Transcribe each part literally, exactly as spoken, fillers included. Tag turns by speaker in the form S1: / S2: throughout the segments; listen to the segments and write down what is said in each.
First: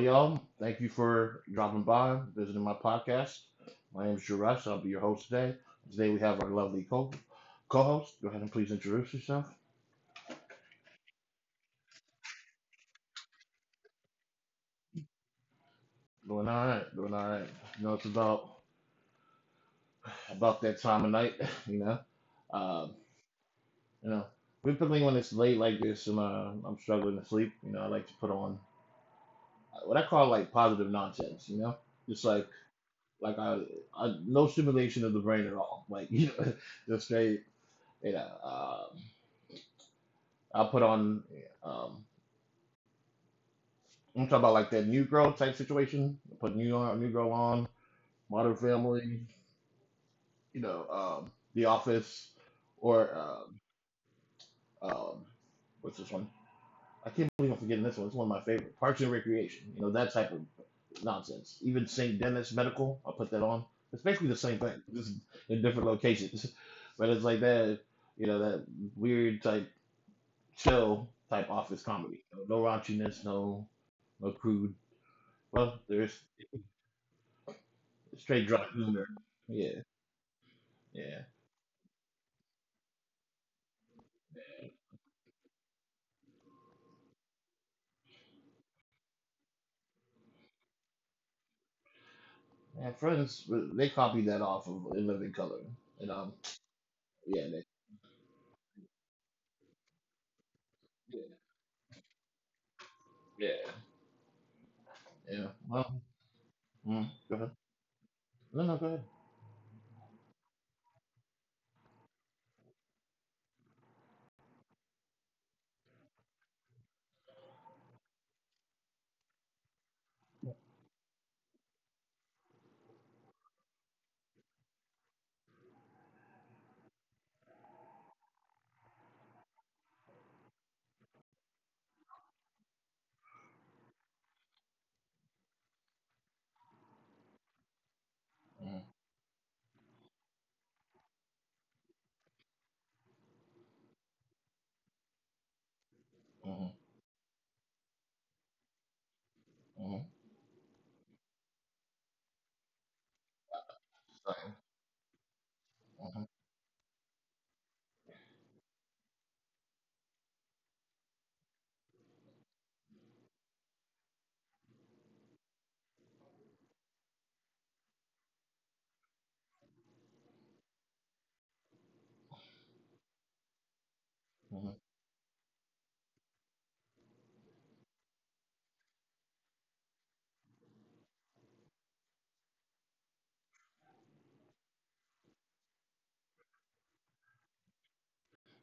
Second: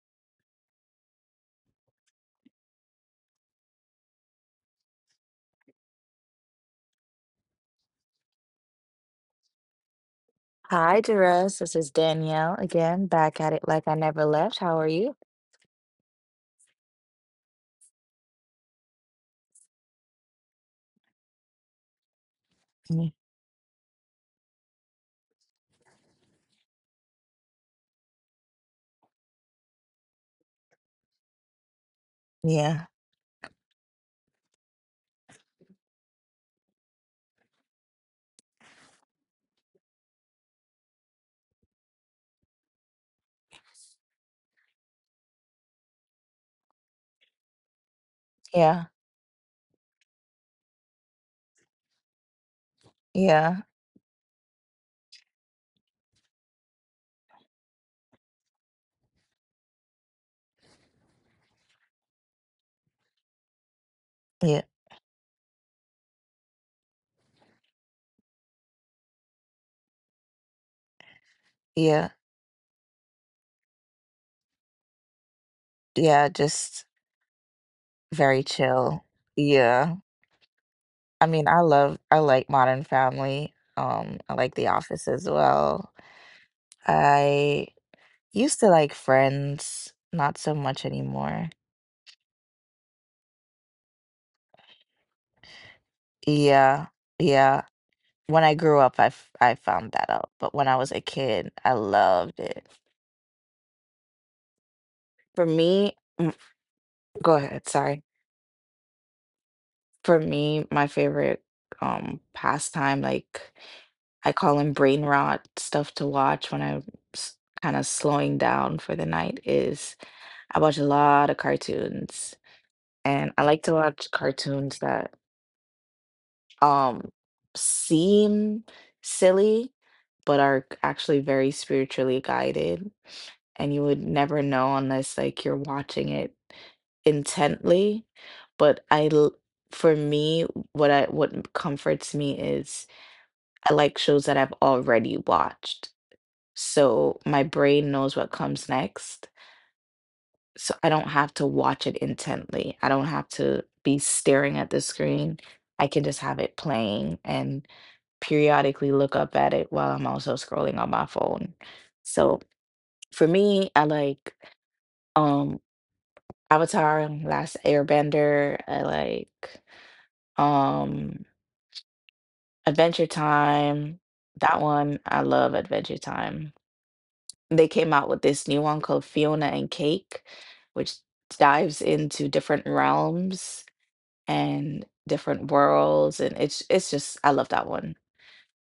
S1: y'all. Thank you for dropping by, visiting my podcast. My name is Juresh. I'll be your host today. Today we have our lovely co co-host. Go ahead and please introduce yourself.
S2: Hi, Jerez. This is Danielle again, back at it like I never left. How are you?
S1: Doing all right. Doing all right. You know, it's about about that time of night. You know, um,
S2: Mm.
S1: you know, particularly when it's late like this and uh, I'm struggling to sleep. You know, I like to put on what I call like positive nonsense. You know, just like
S2: Yeah,
S1: like I, I no stimulation of the brain at all. Like you know, just straight. You know. Um, I'll put on. Um, I'm talking about like that new girl type situation. Put new uh, new girl on Modern
S2: yeah,
S1: Family. You know, um, The Office, or
S2: yeah,
S1: um, um, what's this one? I can't believe I'm forgetting this one. It's one of my favorite Parks and Recreation. You know that type of nonsense. Even Saint Dennis Medical. I'll put that on. It's basically the same
S2: yeah,
S1: thing, just in different locations. But it's like that. You know that weird type chill type office
S2: yeah,
S1: comedy. No raunchiness. No no crude— Well, there's
S2: yeah. Just very
S1: straight drop
S2: chill.
S1: humor. Yeah,
S2: Yeah.
S1: yeah.
S2: I mean, I love, I like Modern Family. Um, I like The Office as well. I used to like Friends, not so much anymore.
S1: My Friends, well, they copied that off of In Living Color, and um,
S2: Yeah,
S1: yeah,
S2: yeah.
S1: they,
S2: When I grew up, I f- I found that out. But when I was a
S1: yeah,
S2: kid, I loved it.
S1: yeah,
S2: For
S1: yeah. Well,
S2: me, mm,
S1: mm,
S2: go
S1: go ahead.
S2: ahead. Sorry.
S1: No, no, go ahead.
S2: For me, my favorite um pastime, like I call them brain rot stuff to watch when I'm kind of slowing down for the night, is I watch a lot of cartoons. And I like to watch cartoons that um seem silly, but are actually very spiritually guided, and you would never know unless like you're watching it intently.
S1: Mm,
S2: But I l- for me, what I what comforts me is I like shows that I've already watched.
S1: mm,
S2: So my brain knows what comes next.
S1: mm,
S2: So I don't have to watch it intently. I don't have to be
S1: sorry.
S2: staring at the screen. I can just
S1: Mm,
S2: have it playing and periodically look up at it while I'm also scrolling on my phone. So for me, I like um Avatar and Last Airbender. I like um Adventure Time. That
S1: mm,
S2: one, I love Adventure Time. They came out with this new one called Fiona and Cake, which dives into different realms and different worlds, and it's it's just, I love that one.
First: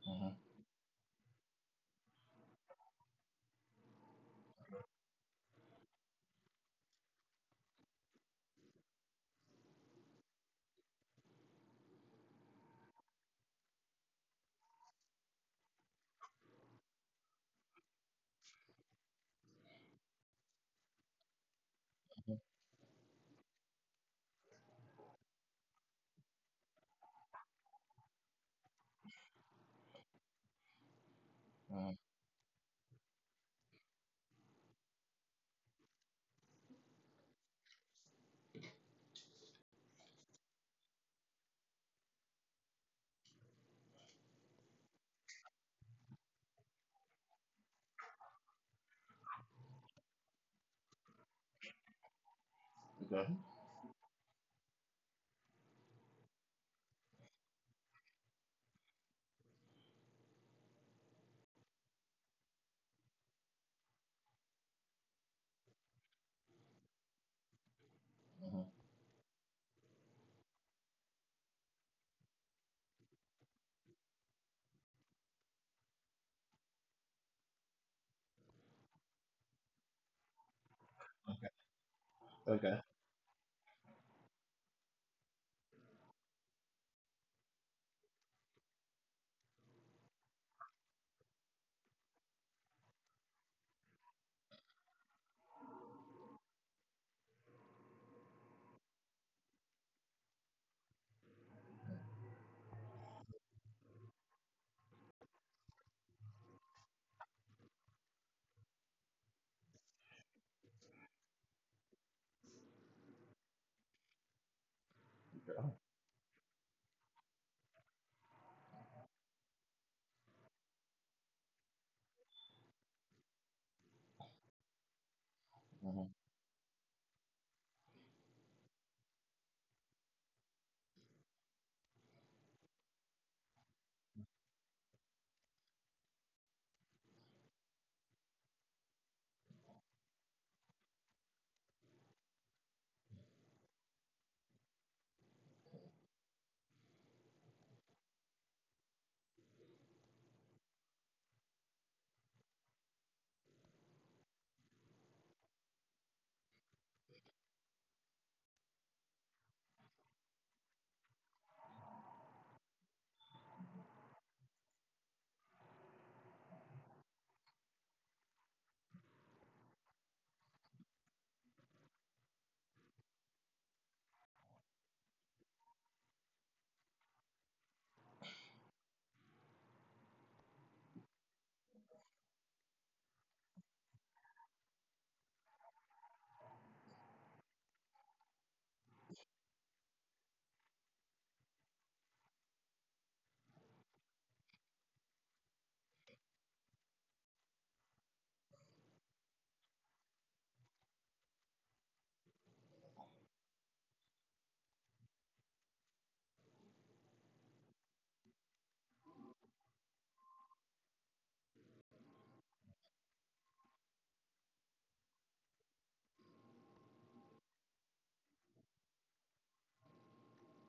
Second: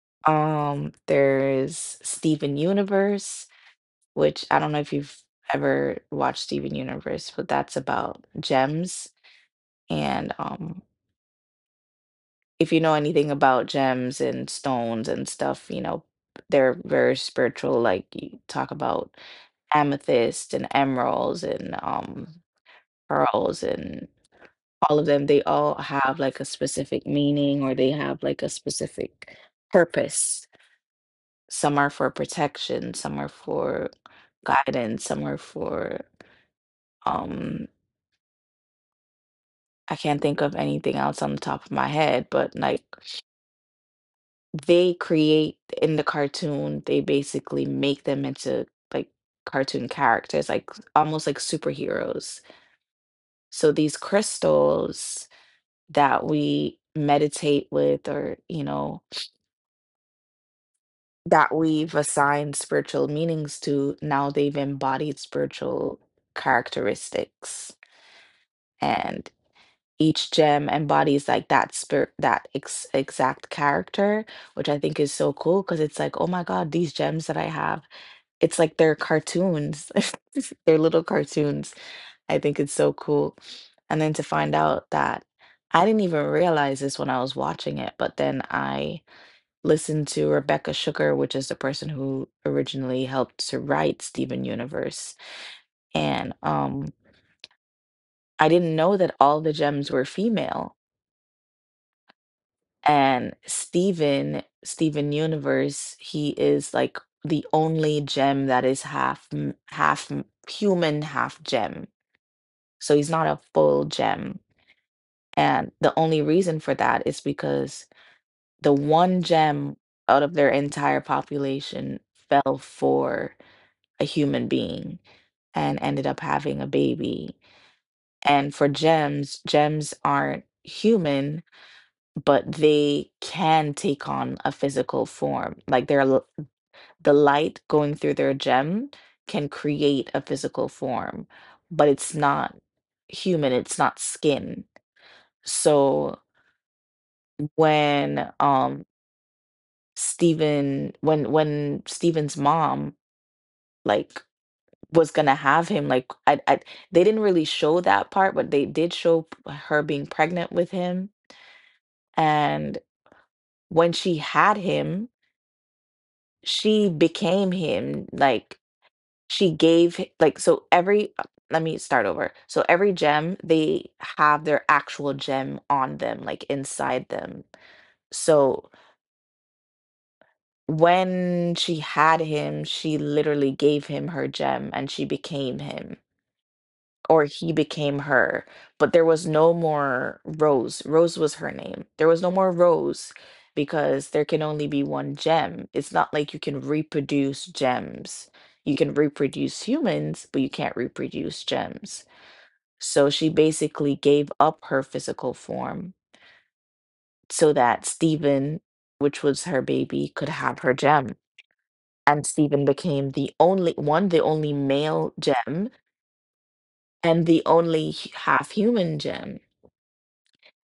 S1: mm,
S2: Um there's Steven Universe, which I don't know if you've ever watched Steven Universe, but that's about gems. And um if you know anything about gems and stones and stuff, you know, they're very spiritual. Like, you talk about amethyst and emeralds and um, pearls, and all of them, they all have like a specific meaning, or they have like a specific purpose. Some are
S1: mm, mm,
S2: for protection, some are for guidance, some are for um I can't think of anything else on the top of my head, but like they create in the cartoon, they basically make them into like cartoon characters, like almost like superheroes.
S1: okay,
S2: So these crystals that we meditate with, or, you know, that we've assigned spiritual meanings to, now they've embodied spiritual characteristics.
S1: mm,
S2: And each gem embodies like that spirit, that ex exact character, which I think is so cool, because it's like, oh my God, these gems that I have. It's like they're cartoons. They're little
S1: okay,
S2: cartoons. I think
S1: okay.
S2: it's so cool. And then to find out that I didn't even realize this when I was watching it, but then I listened to Rebecca Sugar, which is the person who originally helped to write Steven Universe. And um, I didn't know that all the gems were female. And Steven, Steven Universe, he is like the only gem that is half m- half m- human, half gem. So he's not a full gem. And the only reason for that is because the one gem out of their entire population fell for a human being and
S1: Mm,
S2: ended up having a baby. And for gems, gems aren't human, but they can take on a physical form. Like their l- the light going through their gem can create a physical form, but it's not human, it's not skin. So when um Stephen when when Stephen's mom, like, was gonna have him, like, I, I they didn't really show that part, but they did show p- her being pregnant with him. And when she had him, she became him, like, she gave h- like, so every uh, let me start over, so every gem, they have their actual gem on them, like inside them. So when she had him, she literally gave him her gem and she became him, or he became her. But there was no more Rose. Rose was her name. There was no more Rose, because there can only be one gem. It's not like you can reproduce gems. You can reproduce humans, but you can't reproduce gems. So she basically gave up her physical form so that Stephen, which was her baby, could have her gem. And Stephen became the only one, the only male gem, and the only h- half human gem.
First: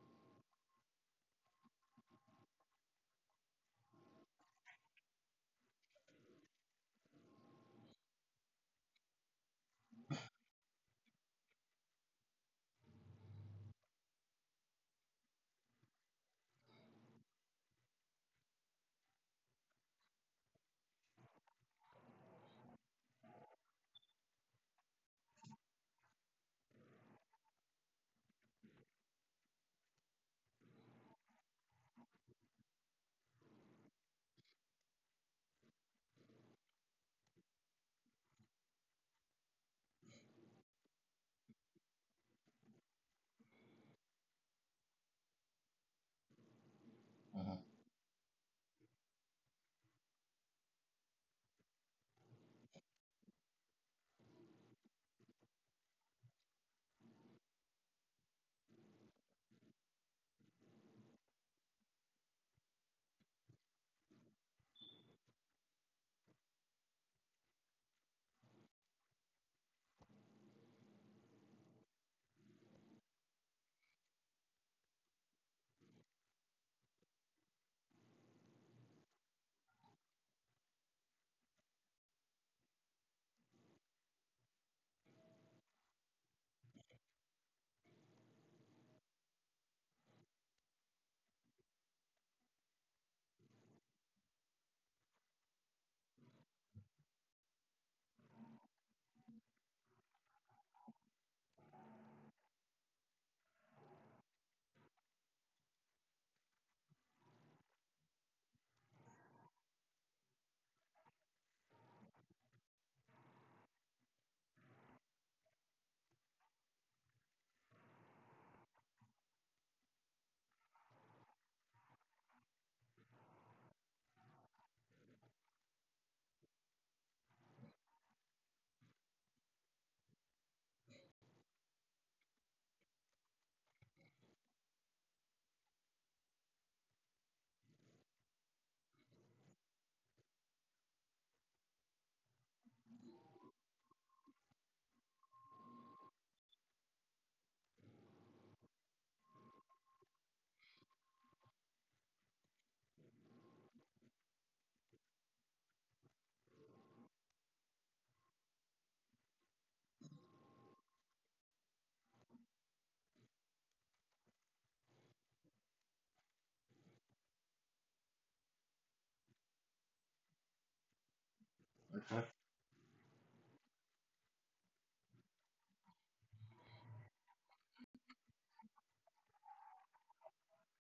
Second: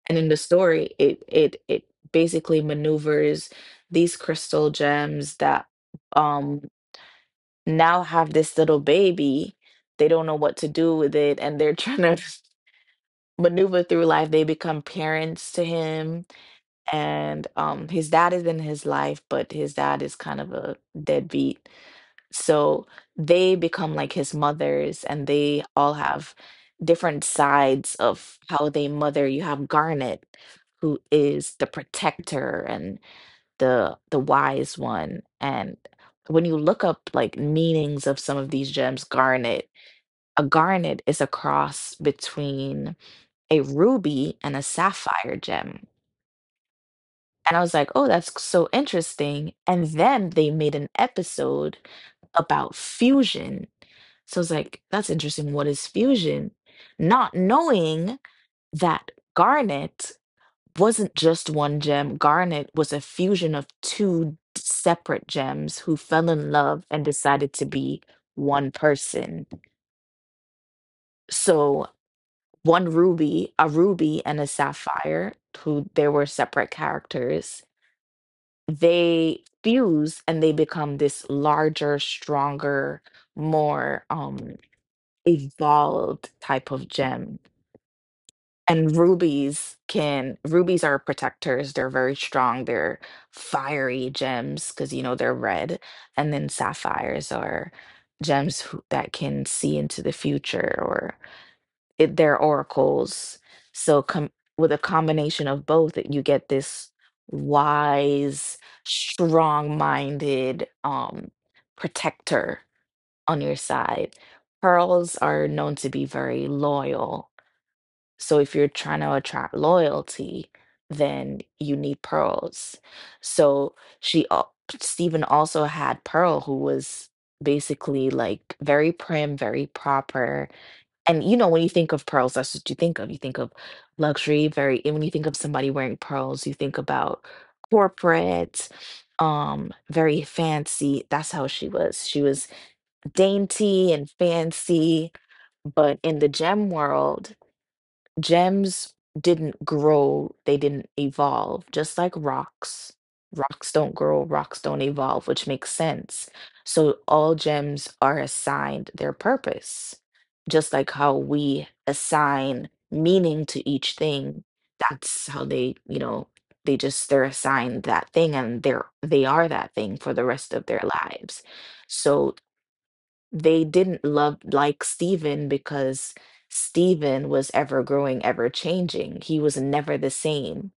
S2: And in the story, it it it basically maneuvers these crystal gems that um now have this little baby. They don't know what to do with it, and they're trying to maneuver through life. They become parents to him, and um, his dad is in his life, but his dad is kind of a deadbeat. So they become like his mothers, and they all have different sides of how they mother. You have Garnet, who is the protector and the the wise one. And when you look up like meanings of some of these gems, Garnet, a garnet is a cross between a ruby and a sapphire gem.
S1: mm,
S2: And I was like, oh, that's so interesting. And then they made an episode about fusion, so it's like, that's interesting. What is fusion? Not knowing that Garnet wasn't just one gem, Garnet was a fusion of two d- separate gems who fell in love and decided to be one person. So one ruby, a ruby and a sapphire, who they were separate characters, they fuse and they become this larger, stronger, more um evolved type of gem. And rubies can rubies are protectors. They're very strong. They're fiery gems because you know they're red. And then sapphires are gems who, that can see into the future, or it, they're oracles. So com with a combination of both, you get this wise, strong-minded um protector on your side. Pearls are known to be very loyal, so if you're trying to attract loyalty, then you need pearls. So she, al- Stephen also had Pearl, who was basically like very prim, very proper. And you know, when you think of pearls, that's what you think of. You think of luxury, very, and when you think of somebody wearing pearls, you think about corporate, um, very fancy. That's how she was. She was dainty and fancy, but in the gem world, gems didn't grow, they didn't evolve, just like rocks. Rocks don't grow, rocks don't evolve, which makes sense. So all gems are assigned their purpose, just like how we assign meaning to each thing. That's how they, you know, they just they're assigned that thing, and they're they are that thing for the rest of their lives.
S1: okay.
S2: So they didn't love like Stephen, because Stephen was ever growing, ever changing. He was never the same.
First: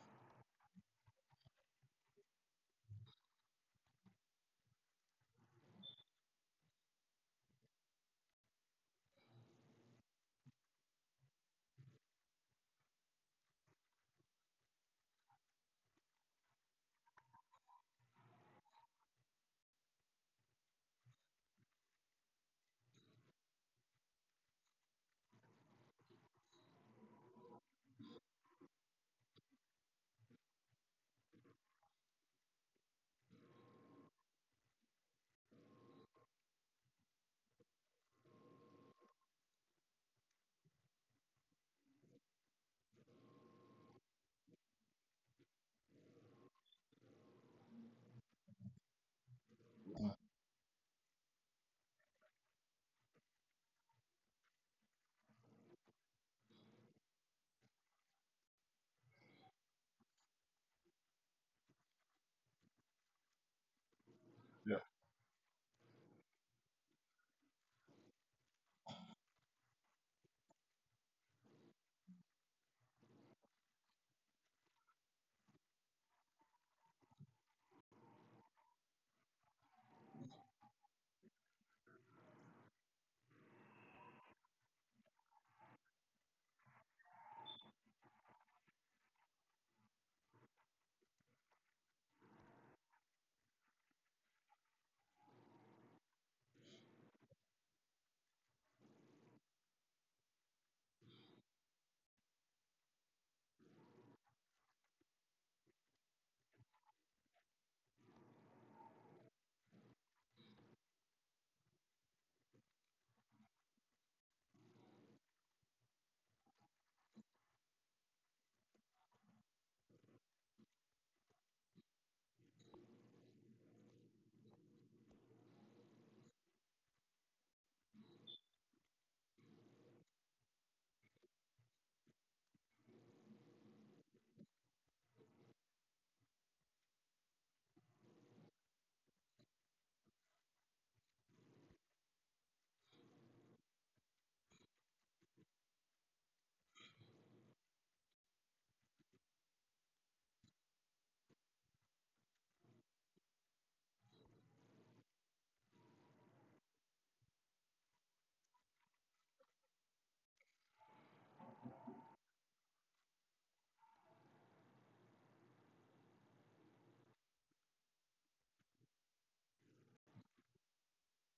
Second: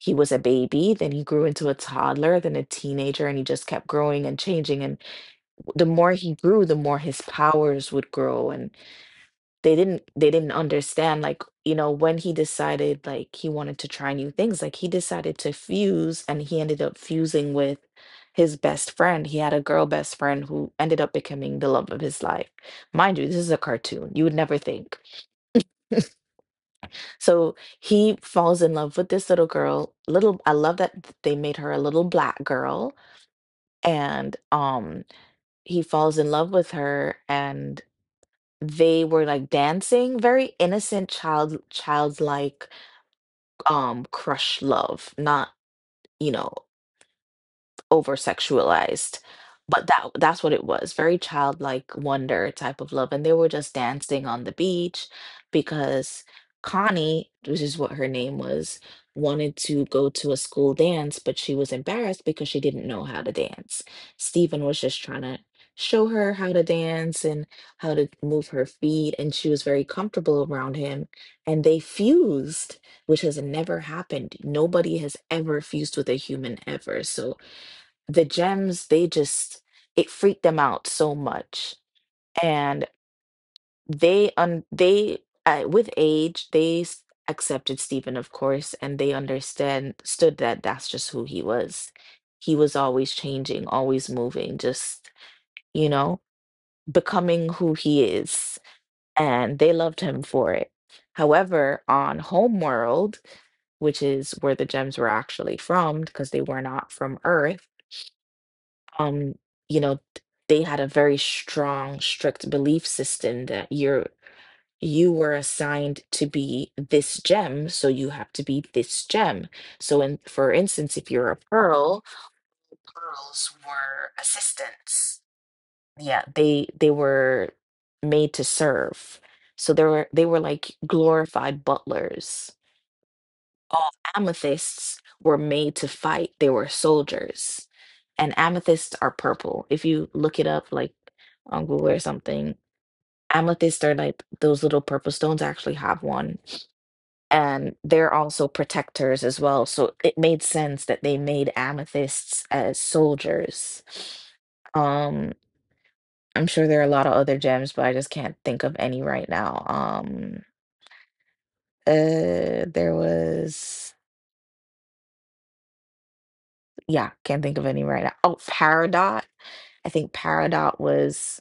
S2: He was a baby, then he grew into a toddler, then a teenager, and he just kept growing and changing. And the more he grew, the more his powers would grow. And they didn't they didn't understand, like, you know, when he decided like he wanted to try new things, like, he decided to fuse, and he ended up fusing with his best friend. He had a girl best friend who ended up becoming the love of his life. Mind you, this is a cartoon, you would never think. So he falls in love with this little girl. Little, I love that th- they made her a little black girl. And um he falls in love with her and. They were like dancing, very innocent, child childlike um crush love, not, you know, over sexualized. But that that's what it was, very childlike wonder type of love. And they were just dancing on the beach, because Connie, which is what her name was, wanted to go to a school dance, but she was embarrassed because she didn't know how to dance. Stephen
S1: Yeah.
S2: was just trying to show her how to dance and how to move her feet, and she was very comfortable around him. And they fused, which has never happened. Nobody has ever fused with a human ever. So the gems, they just it freaked them out so much. And they un they, uh, with age, they s- accepted Stephen, of course, and they understand stood that that's just who he was. He was always changing, always moving, just, you know, becoming who he is, and they loved him for it. However, on homeworld, which is where the gems were actually from because they were not from earth, um you know, t- they had a very strong strict belief system, that you're you were assigned to be this gem, so you have to be this gem. So, in for instance, if you're a pearl, pearls were assistants. Yeah, they they were made to serve, so they were they were like glorified butlers. All amethysts were made to fight. They were soldiers. And amethysts are purple. If you look it up, like on Google or something, amethysts are like those little purple stones. I actually have one. And they're also protectors as well. So it made sense that they made amethysts as soldiers. Um, I'm sure there are a lot of other gems, but I just can't think of any right now. Um, uh, there was. Yeah, can't think of any right now. Oh, Paradot. I think Paradot was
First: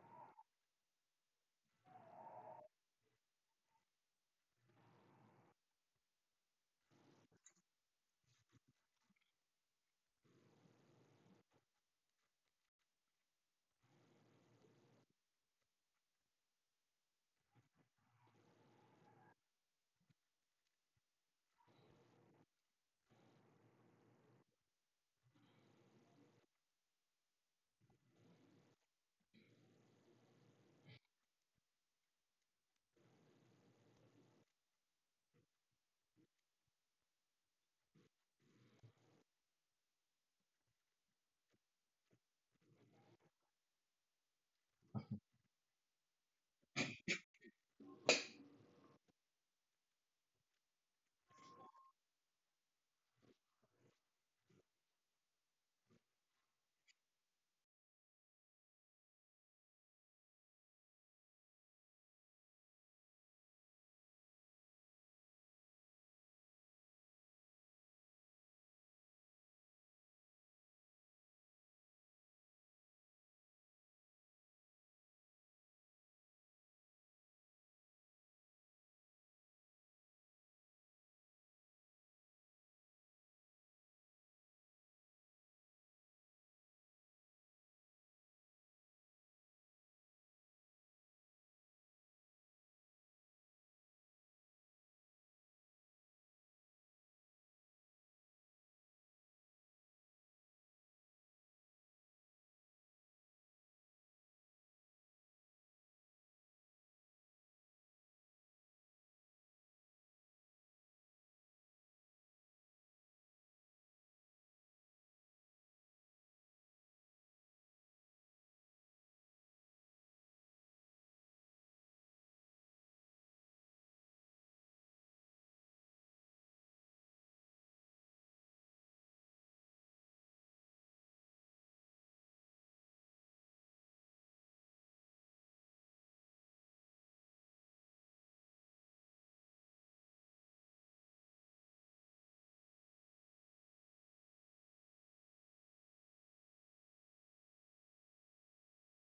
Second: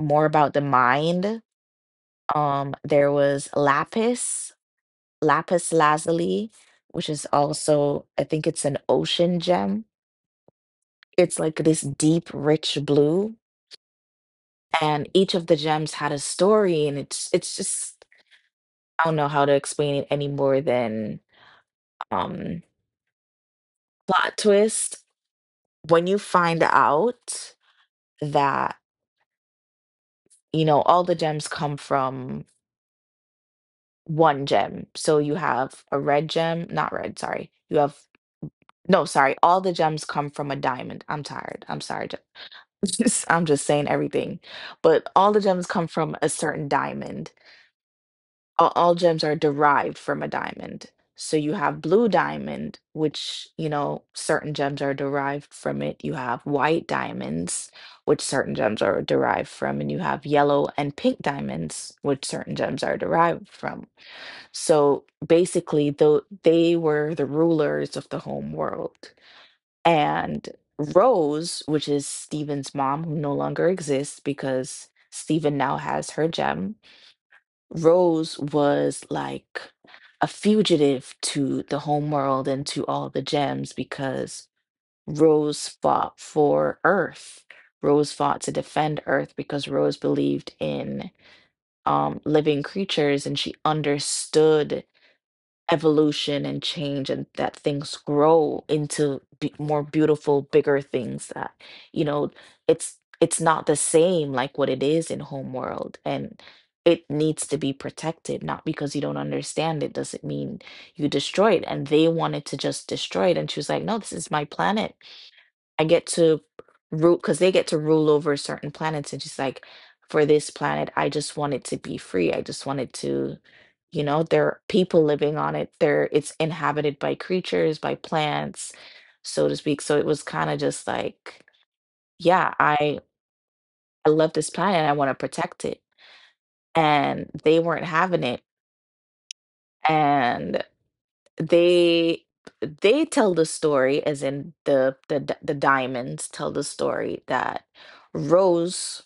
S2: more about the mind. Um, there was Lapis, Lapis Lazuli, which is also, I think it's an ocean gem. It's like this deep, rich blue, and each of the gems had a story, and it's it's just I don't know how to explain it any more than um plot twist. When you find out that you know all the gems come from one gem. So you have a red gem, not red, sorry. You have no, sorry, all the gems come from a diamond. I'm tired. I'm sorry, ge just I'm just saying everything. But all the gems come from a certain diamond. All all gems are derived from a diamond. So you have blue diamond, which, you know, certain gems are derived from it. You have white diamonds, which certain gems are derived from, and you have yellow and pink diamonds, which certain gems are derived from. So basically, though they were the rulers of the home world. And Rose, which is Stephen's mom, who no longer exists because Stephen now has her gem, Rose was like a fugitive to the home world and to all the gems because Rose fought for Earth. Rose fought to defend Earth because Rose believed in um, living creatures, and she understood evolution and change, and that things grow into be more beautiful bigger things that you know it's it's not the same like what it is in homeworld. And it needs to be protected. Not because you don't understand it doesn't mean you destroy it, and they wanted to just destroy it. And she was like, no, this is my planet. I get to rule, because they get to rule over certain planets. And she's like, for this planet, I just want it to be free. I just want it to, you know, there are people living on it. There it's inhabited by creatures, by plants, so to speak. So it was kind of just like, yeah, I I love this planet. I want to protect it. And they weren't having it. And they they tell the story as in the the d- the diamonds tell the story that Rose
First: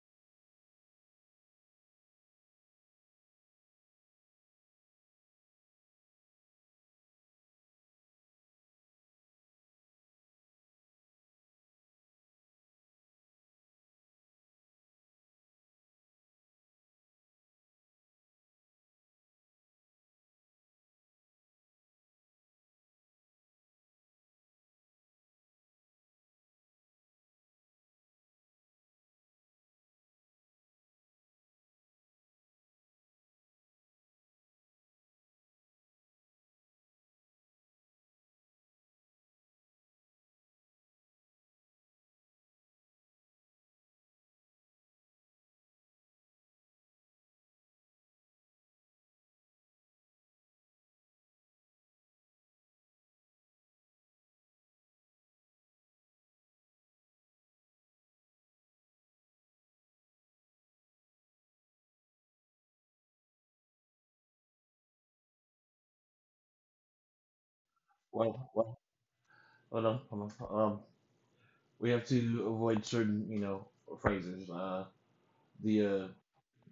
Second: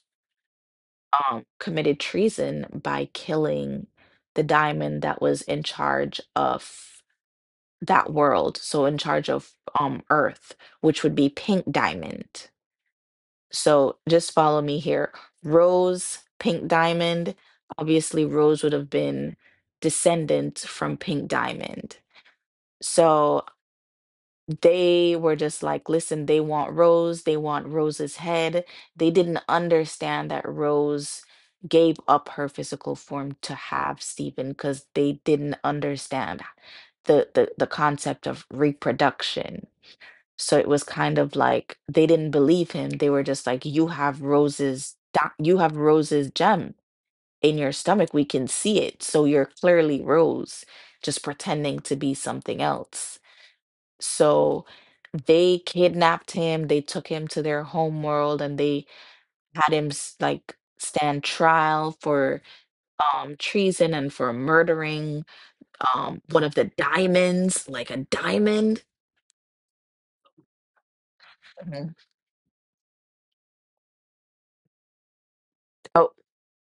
S2: um, committed treason by killing the diamond that was in charge of that world, so in charge of um Earth, which would be Pink Diamond. So just follow me here. Rose, Pink Diamond. Obviously, Rose would have been descendant from Pink Diamond. So they were just like, listen, they want Rose, they want Rose's head. They didn't understand that Rose gave up her physical form to have Stephen because they didn't understand the, the the concept of reproduction. So it was kind of like they didn't believe him. They were just like, you have Rose's di- you have Rose's gem in your stomach. We can see it. So you're clearly Rose, just pretending to be something else. So they kidnapped him, they took him to their homeworld, and they had him s- like stand trial for um treason and for murdering um one of the diamonds, like a
S1: Well, well,
S2: diamond.
S1: hold on, hold on. Um, we
S2: Mhm.
S1: have to avoid certain, you know, phrases. Uh, the uh,
S2: Oh,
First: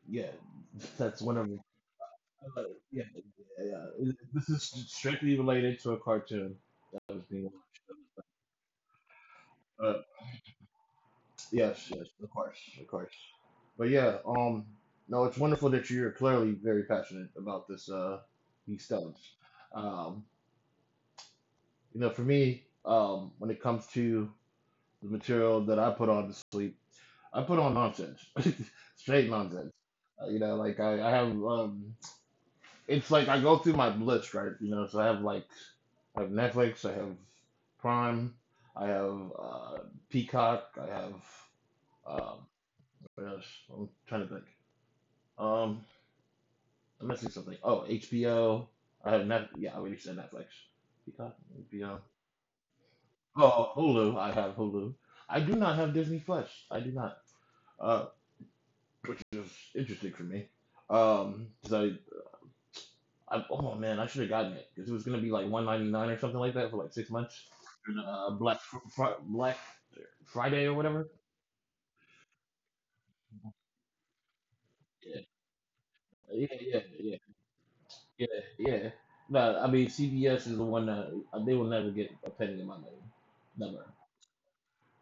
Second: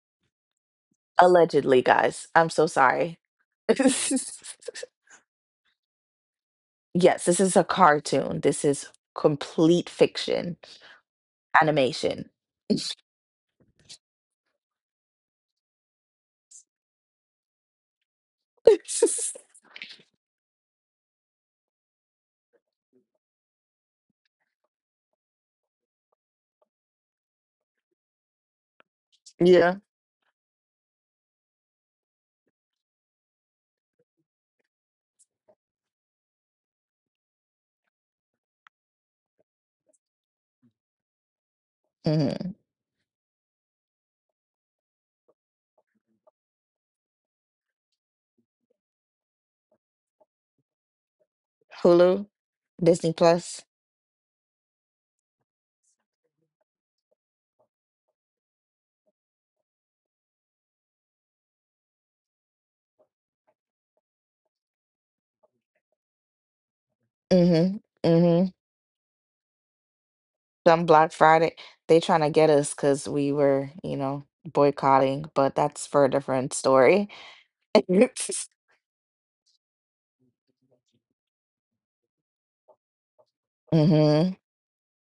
S1: yeah, that's one of them.
S2: allegedly, guys. I'm
S1: Uh,
S2: so
S1: yeah,
S2: sorry.
S1: yeah, yeah. It- This is strictly related to a cartoon that was
S2: Yes, this
S1: being
S2: is a
S1: watched.
S2: cartoon. This is complete
S1: Uh,
S2: fiction
S1: yes, yes,
S2: animation.
S1: of course, of course. But yeah, um, no, it's wonderful that you're clearly very passionate about this, uh, these stones. Um, you know, for me, um, when it comes to the material that I put on to sleep, I put on nonsense, straight nonsense.
S2: Yeah.
S1: Uh, you know, like I, I have, um, it's like I go through my list, right? You know, so I have like I have Netflix, I have Prime, I have uh, Peacock, I have um,
S2: hmm
S1: what else? I'm trying to think. Um, I'm missing something. Oh, H B O. I have Net— yeah, I already said Netflix. Peacock, H B O.
S2: Hulu, Disney Plus.
S1: Oh, Hulu. I have Hulu. I do not have Disney Plus. I do not. Uh, which is interesting for me. Um, 'cause I I, oh man, I should have gotten it because it was gonna be like one ninety nine or something like that for like six months.
S2: Mm-hmm.
S1: And, uh, Black Fr- Fr- Black Friday or
S2: Some Black
S1: whatever.
S2: Friday, they trying to get us because we were, you know, boycotting,
S1: Yeah,
S2: but that's for a
S1: yeah,
S2: different
S1: yeah,
S2: story.
S1: yeah,
S2: Mm-hmm.
S1: yeah, yeah. No, I mean C B S is the one that uh, they will never get a penny in my money. Never.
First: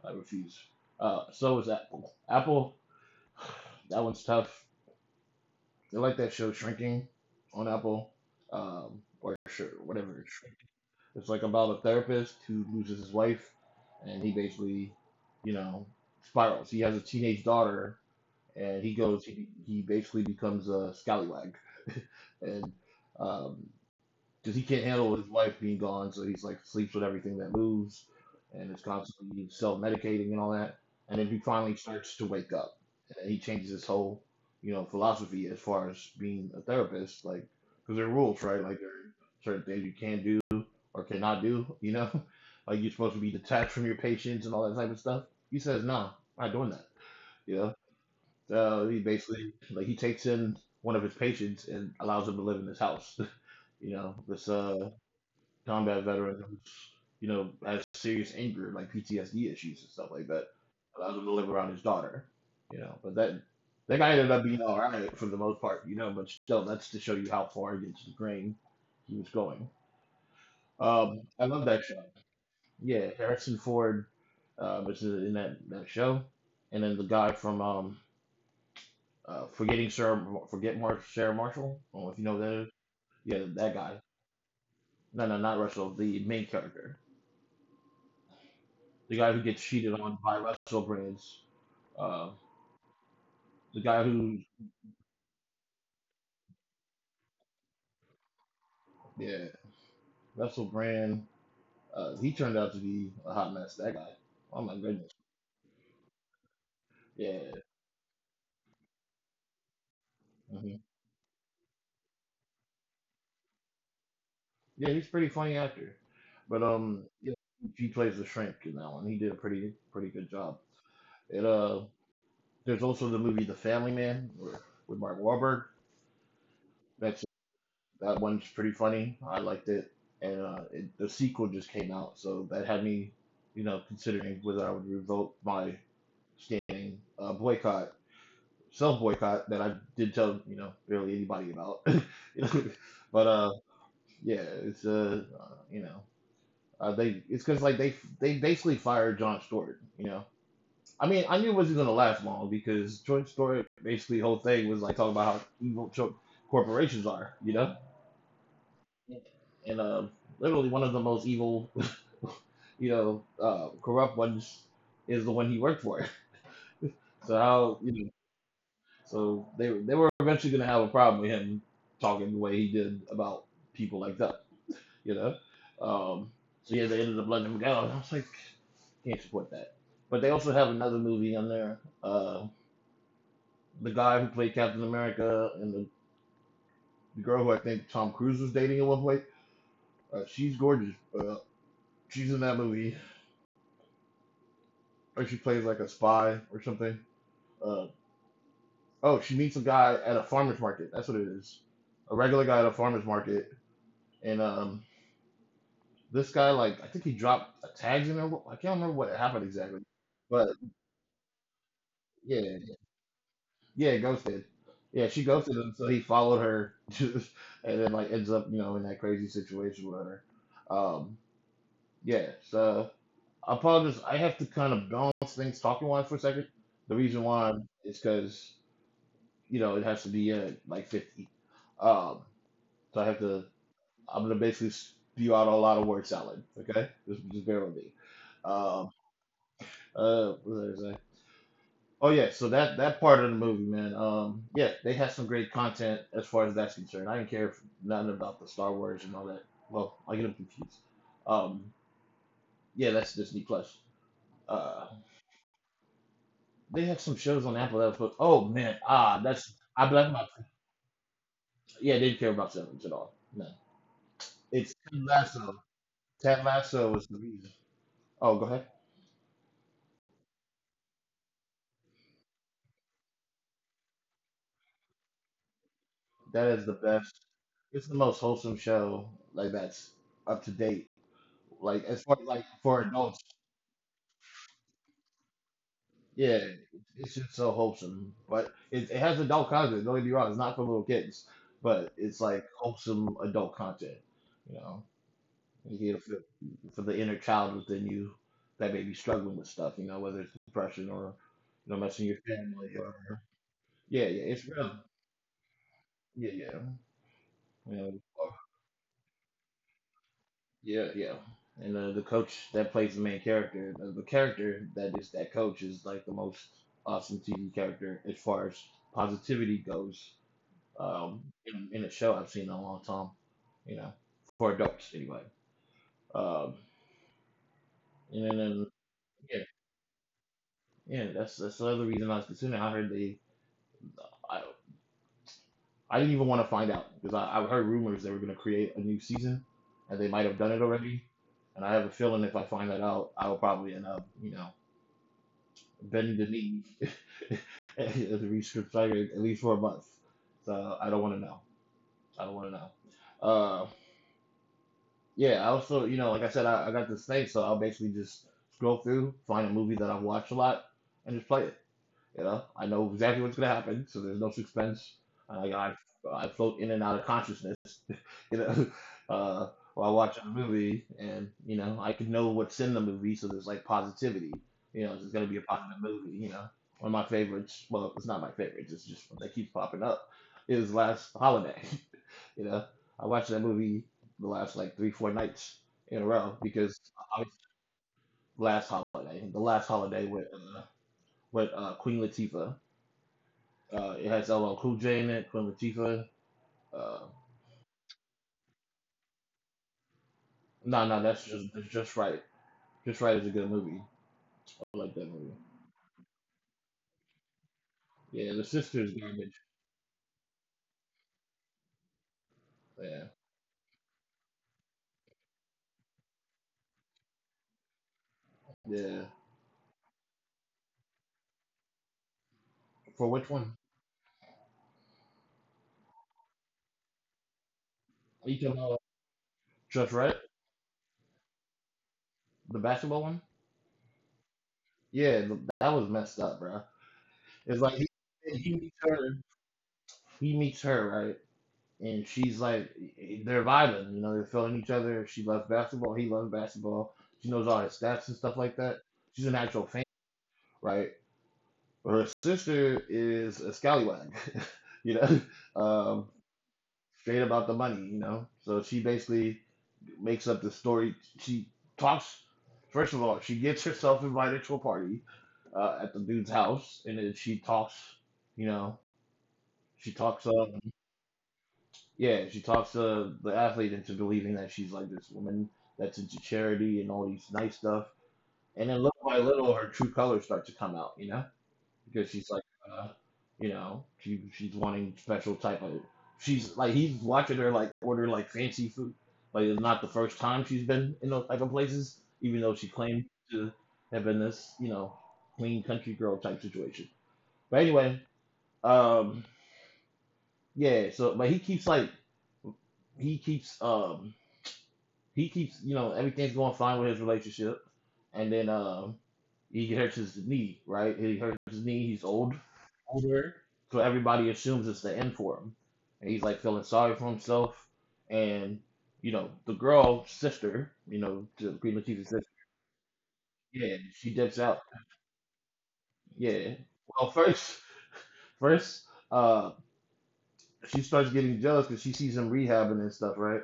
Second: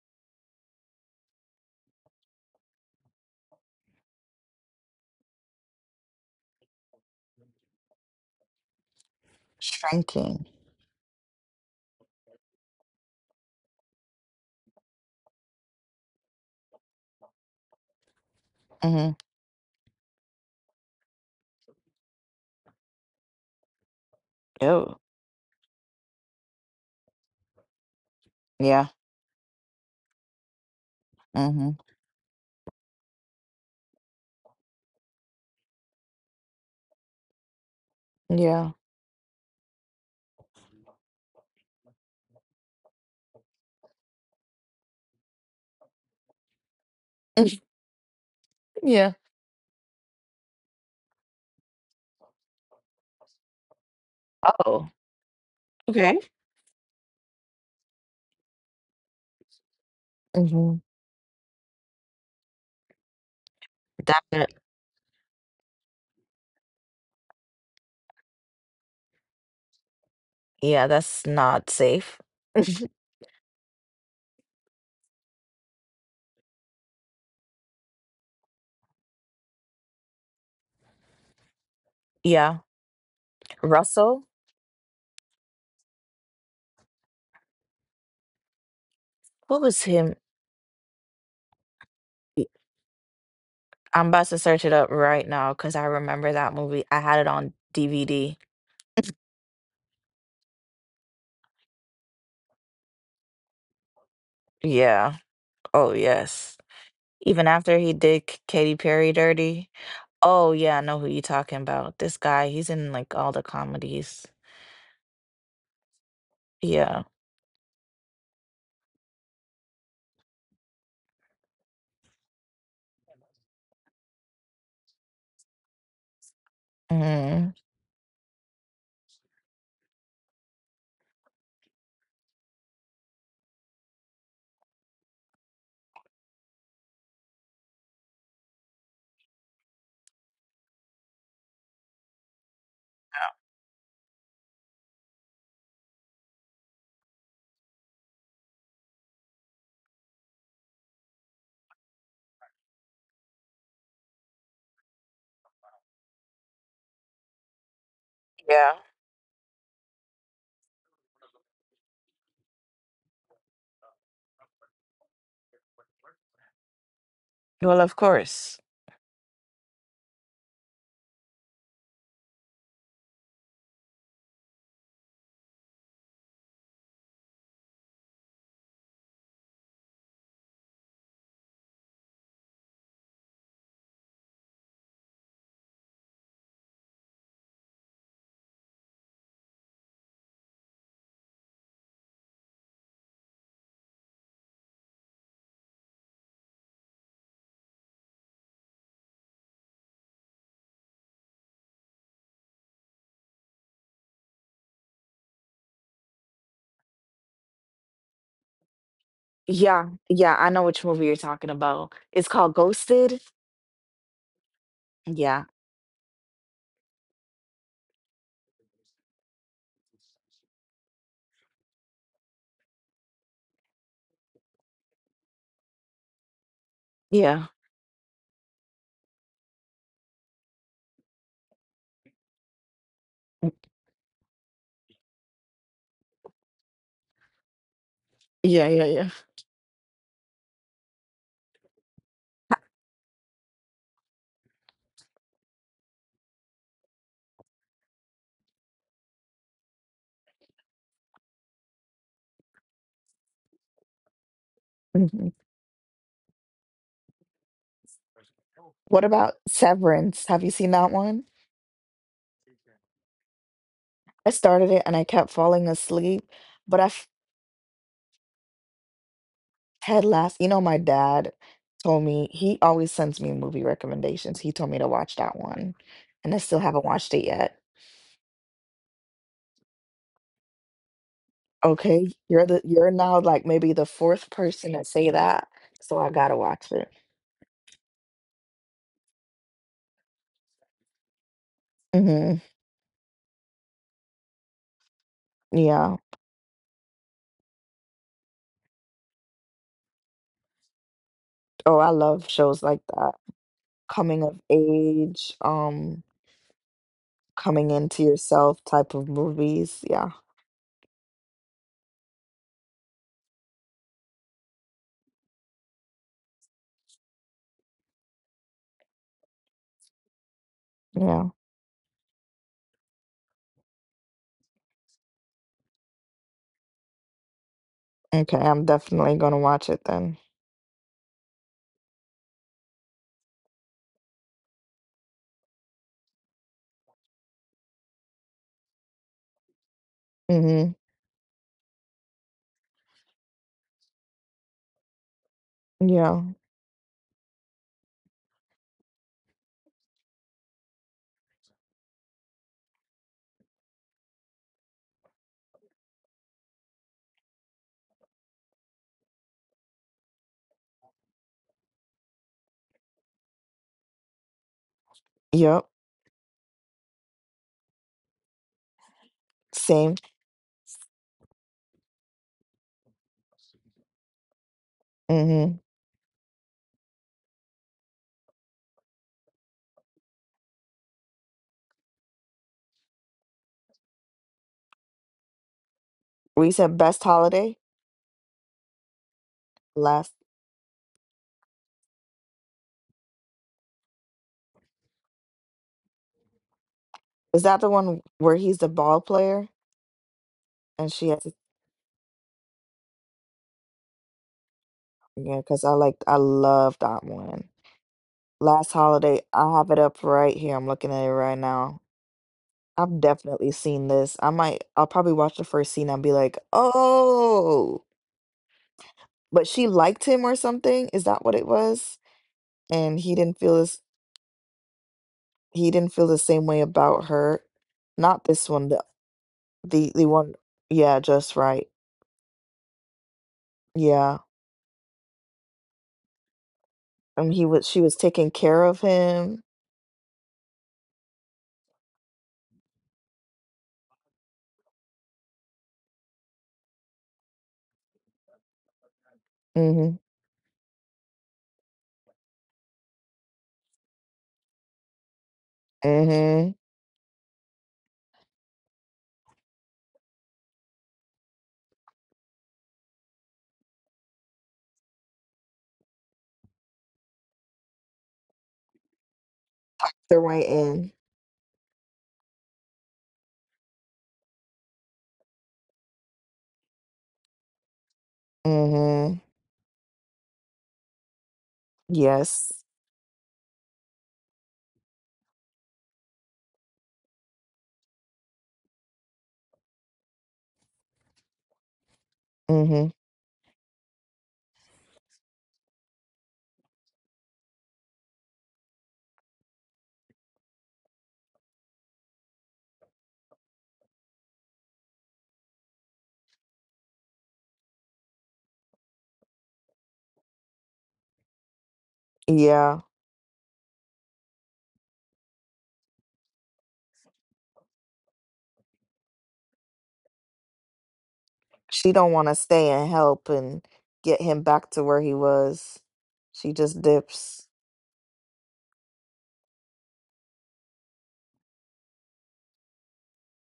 S1: I refuse. Uh, so is Apple. Apple, that one's tough. They like that show Shrinking on Apple, um, or sure, whatever.
S2: Shrinking.
S1: It's like about a therapist who loses his wife, and he basically, you know, spirals. He has a teenage daughter, and he
S2: Mm-hmm.
S1: goes, he, he basically becomes a scallywag, and um, because he can't
S2: Oh,
S1: handle his wife being gone, so he's like sleeps with everything that moves, and is
S2: yeah.
S1: constantly self medicating and all that. And then he finally
S2: Mm-hmm.
S1: starts to wake up, and he changes his whole, you know, philosophy as far as being a therapist, like because there are rules, right? Like
S2: Yeah.
S1: there are certain things you can do or cannot do, you know, like you're supposed to be detached from your patients and all that type of stuff. He says, "No, I'm not doing that," you know. So he
S2: Yeah.
S1: basically like he takes in one of his patients and allows him to live in his house. you know, this uh
S2: Oh,
S1: combat
S2: okay.
S1: veterans, you know, has serious anger, like P T S D issues and stuff like that.
S2: Mm-hmm.
S1: Allows him to live around his daughter, you know. But that that guy
S2: That,
S1: ended up
S2: uh,
S1: being all right for the most part, you know. But still, that's to show you how far against the grain he was going.
S2: yeah,
S1: Um,
S2: that's
S1: I love
S2: not
S1: that show.
S2: safe.
S1: Yeah, Harrison Ford uh, was in that, that show, and then the guy from um, uh, Forgetting Sarah, Forget Mar- Sarah Marshall. I don't know if you know who that.
S2: Yeah.
S1: Is. Yeah, that guy.
S2: Russell,
S1: No, no, not Russell. The main character. The guy who
S2: what
S1: gets
S2: was
S1: cheated
S2: him?
S1: on by Russell Brands, uh,
S2: Y-
S1: the guy
S2: I'm about to
S1: who,
S2: search it up right now because I remember that movie. I had it on D V D.
S1: yeah, Russell Brand, uh, he turned out to be a hot mess. That guy. Oh my goodness.
S2: Yeah. Oh, yes.
S1: Yeah.
S2: Even after he did K- Katy Perry dirty. Oh
S1: Hmm.
S2: yeah, I know who you talking about. This guy, he's in like all the comedies.
S1: Yeah, he's a pretty funny actor. But um,
S2: Yeah.
S1: yeah, he plays the shrink in that one. He did a pretty pretty good job. It uh, there's also the movie The Family Man where- with Mark Wahlberg. That's
S2: hmm
S1: that one's pretty funny. I liked it. And uh, it, the sequel just came out, so that had me, you know, considering whether I would revoke my standing uh, boycott, self boycott that I did tell you know barely anybody about. you know, but uh, yeah, it's uh, uh you know, uh, they it's because like they they basically fired John Stewart. You know, I mean, I knew it wasn't gonna last long because John Stewart basically the whole thing was like talking about how evil cho- corporations are. You know,
S2: Yeah.
S1: and uh, literally one of the most evil, you know, uh, corrupt ones is the one he worked for. So how
S2: Well,
S1: you
S2: of
S1: know,
S2: course.
S1: so they they were eventually going to have a problem with him talking the way he did about people like that, you know. Um, so yeah, they ended up letting him go, and I was like, can't support that. But they also have another movie on there. Uh, the guy who played Captain America and the, the girl who I think Tom Cruise was dating at one point. Uh, she's gorgeous. Uh, she's in that movie, or she plays like a spy or something. Uh, oh, she meets a guy at a farmer's market. That's what it is. A regular guy at a farmer's market, and um, this guy, like, I think he dropped a tag in there. I can't remember what happened exactly,
S2: Yeah. Yeah.
S1: but
S2: I know which movie you're talking about. It's called
S1: yeah,
S2: Ghosted.
S1: yeah, ghosted. Yeah, she
S2: Yeah.
S1: ghosted him, so he followed her, and then like ends up, you know, in that crazy situation with her. Um, yeah. So I apologize. I have to kind of balance things talking wise for a second. The reason
S2: Yeah.
S1: why is because you know it has to be uh, like fifty. Um, so I have to—
S2: Mm,
S1: I'm gonna basically spew out a lot of word salad. Okay, just, just bear with me.
S2: yeah. Yeah.
S1: Um,
S2: Yeah.
S1: uh, what was I saying? Oh yeah, so that that part of the movie, man. Um, yeah, they had some great content as far as that's concerned. I didn't care f- nothing about the Star Wars and all that. Well, I get them confused. Um, yeah, that's Disney Plus. Uh,
S2: hmm
S1: they had some shows on Apple that was supposed— oh man,
S2: What
S1: ah,
S2: about
S1: that's— I blacked
S2: Severance?
S1: about.
S2: Have you seen that one?
S1: Yeah, they didn't care about Severance at all. No,
S2: I started
S1: it's
S2: it and
S1: Ted
S2: I kept
S1: Lasso.
S2: falling asleep,
S1: Ted
S2: but I
S1: Lasso was the reason. Oh, go ahead.
S2: Ted Lasso. You know, my dad told me he always sends me movie recommendations. He told me to watch that one, and I
S1: That
S2: still
S1: is the
S2: haven't watched it
S1: best.
S2: yet.
S1: It's the most wholesome show. Like that's up to date. Like as
S2: Okay,
S1: far
S2: you're
S1: like
S2: the
S1: for
S2: you're now
S1: adults.
S2: like maybe the fourth person to say that, so I gotta
S1: Yeah,
S2: watch it.
S1: it's just so wholesome. But it, it has adult content. Don't get me wrong, it's not for little kids, but it's
S2: Hmm
S1: like wholesome adult content. You know, you
S2: Yeah.
S1: get it for, for the inner child within you that may be struggling with stuff. You know, whether it's depression or you
S2: Oh,
S1: know
S2: I
S1: messing your
S2: love shows
S1: family
S2: like
S1: or
S2: that.
S1: yeah,
S2: Coming
S1: yeah,
S2: of
S1: it's real.
S2: age, um,
S1: Yeah, yeah,
S2: coming
S1: you know,
S2: into yourself type of movies. Yeah.
S1: yeah, yeah. And uh, the coach that plays the main character, uh, the character that is that coach is like the most awesome T V character as far as positivity goes um,
S2: Yeah.
S1: in, in a show I've seen in a long time, you know, for adults anyway. Um, and
S2: Okay,
S1: then,
S2: I'm
S1: then
S2: definitely gonna
S1: yeah,
S2: watch it then.
S1: yeah, that's that's another reason I was considering. I heard they, I, I didn't even want to find out because I, I heard rumors they were going to create a new season, and they might have done
S2: Mm-hmm.
S1: it already. And I have a feeling if I find that out, I will probably end up, you know, bending
S2: Yeah.
S1: the knee as a research writer at least for a month. So I don't want to know. I don't want to know. Uh, Yeah, I also, you know, like I said, I, I got this thing, so I'll basically just scroll through, find a movie that I've watched a lot, and just play it. You know, I know exactly what's gonna happen, so there's no suspense. I,
S2: Yep.
S1: I, I float in and out of consciousness, you know, uh, while
S2: Same.
S1: watching a movie, and you know, I can know what's in the movie, so there's like positivity. You know, it's gonna be a
S2: Mm-hmm.
S1: positive movie. You know, one of my favorites. Well, it's not my favorites. It's just one that keeps popping up. Is Last Holiday. You know, I watched that movie the last like three, four nights in a row
S2: We
S1: because
S2: said best
S1: obviously
S2: holiday.
S1: last holiday, the last holiday
S2: Last,
S1: with uh, with uh, Queen Latifah. Uh, it has L. L. Cool J in it. Queen Latifah. Uh,
S2: is that the one where he's the ball player
S1: no, no,
S2: and she
S1: that's
S2: has to,
S1: just that's just right. Just right is a good movie. I like that movie.
S2: yeah, because I like I love that one.
S1: Yeah, the
S2: Last
S1: sister's
S2: holiday,
S1: garbage.
S2: I have it up right here. I'm looking at it right now.
S1: Yeah,
S2: I've definitely seen this. I might I'll probably watch the first scene and be like, oh,
S1: yeah.
S2: but she liked him or something. Is that what it was? And
S1: For
S2: he
S1: which
S2: didn't
S1: one?
S2: feel this he didn't feel the same way about her. Not
S1: Are you
S2: this
S1: talking
S2: one,
S1: about
S2: the
S1: Just
S2: the, the
S1: Right,
S2: one, yeah, just right.
S1: the basketball one?
S2: Yeah.
S1: Yeah, th- that was messed up, bro.
S2: And he
S1: It's
S2: was
S1: like
S2: she
S1: he,
S2: was taking
S1: he
S2: care
S1: meets
S2: of
S1: her.
S2: him.
S1: He meets her, right? And she's like they're vibing, you know, they're filling each other. She loves basketball, he loves basketball. She knows all his stats and stuff like that. She's an actual fan,
S2: Mhm.
S1: right? Her sister is a scallywag, you know, um,
S2: Mm-hmm.
S1: straight about the money, you know. So she basically makes up the story. She talks. First of all, she gets herself invited to a party uh, at the dude's house, and then she talks, you know, she
S2: The
S1: talks.
S2: right
S1: Up.
S2: end.
S1: Yeah, she talks to the athlete into believing that she's like this woman that's into charity and all these nice stuff. And then little by
S2: Mm-hmm.
S1: little, her true colors start to come out, you know, because she's like,
S2: Yes.
S1: uh, you know, she she's wanting special type of. She's like he's watching her like order like fancy food. Like it's not the first time she's been in those type of places, even though she
S2: Mm-hmm.
S1: claimed to have been this, you know, clean country girl type situation. But anyway, um, yeah. So, but he keeps like he keeps um he keeps, you know, everything's going fine with his relationship, and then um, he hurts his knee, right? He hurts his knee. He's old,
S2: Yeah.
S1: older, so everybody assumes it's the end for him, and he's like feeling sorry for himself, and you know, the girl sister, you know, to pretty much
S2: She
S1: his
S2: don't
S1: sister,
S2: want to stay and help and
S1: yeah, she
S2: get
S1: dips
S2: him
S1: out,
S2: back to where he was.
S1: yeah.
S2: She just
S1: Well,
S2: dips.
S1: first, first, uh. She starts getting jealous because she sees him rehabbing and stuff, right?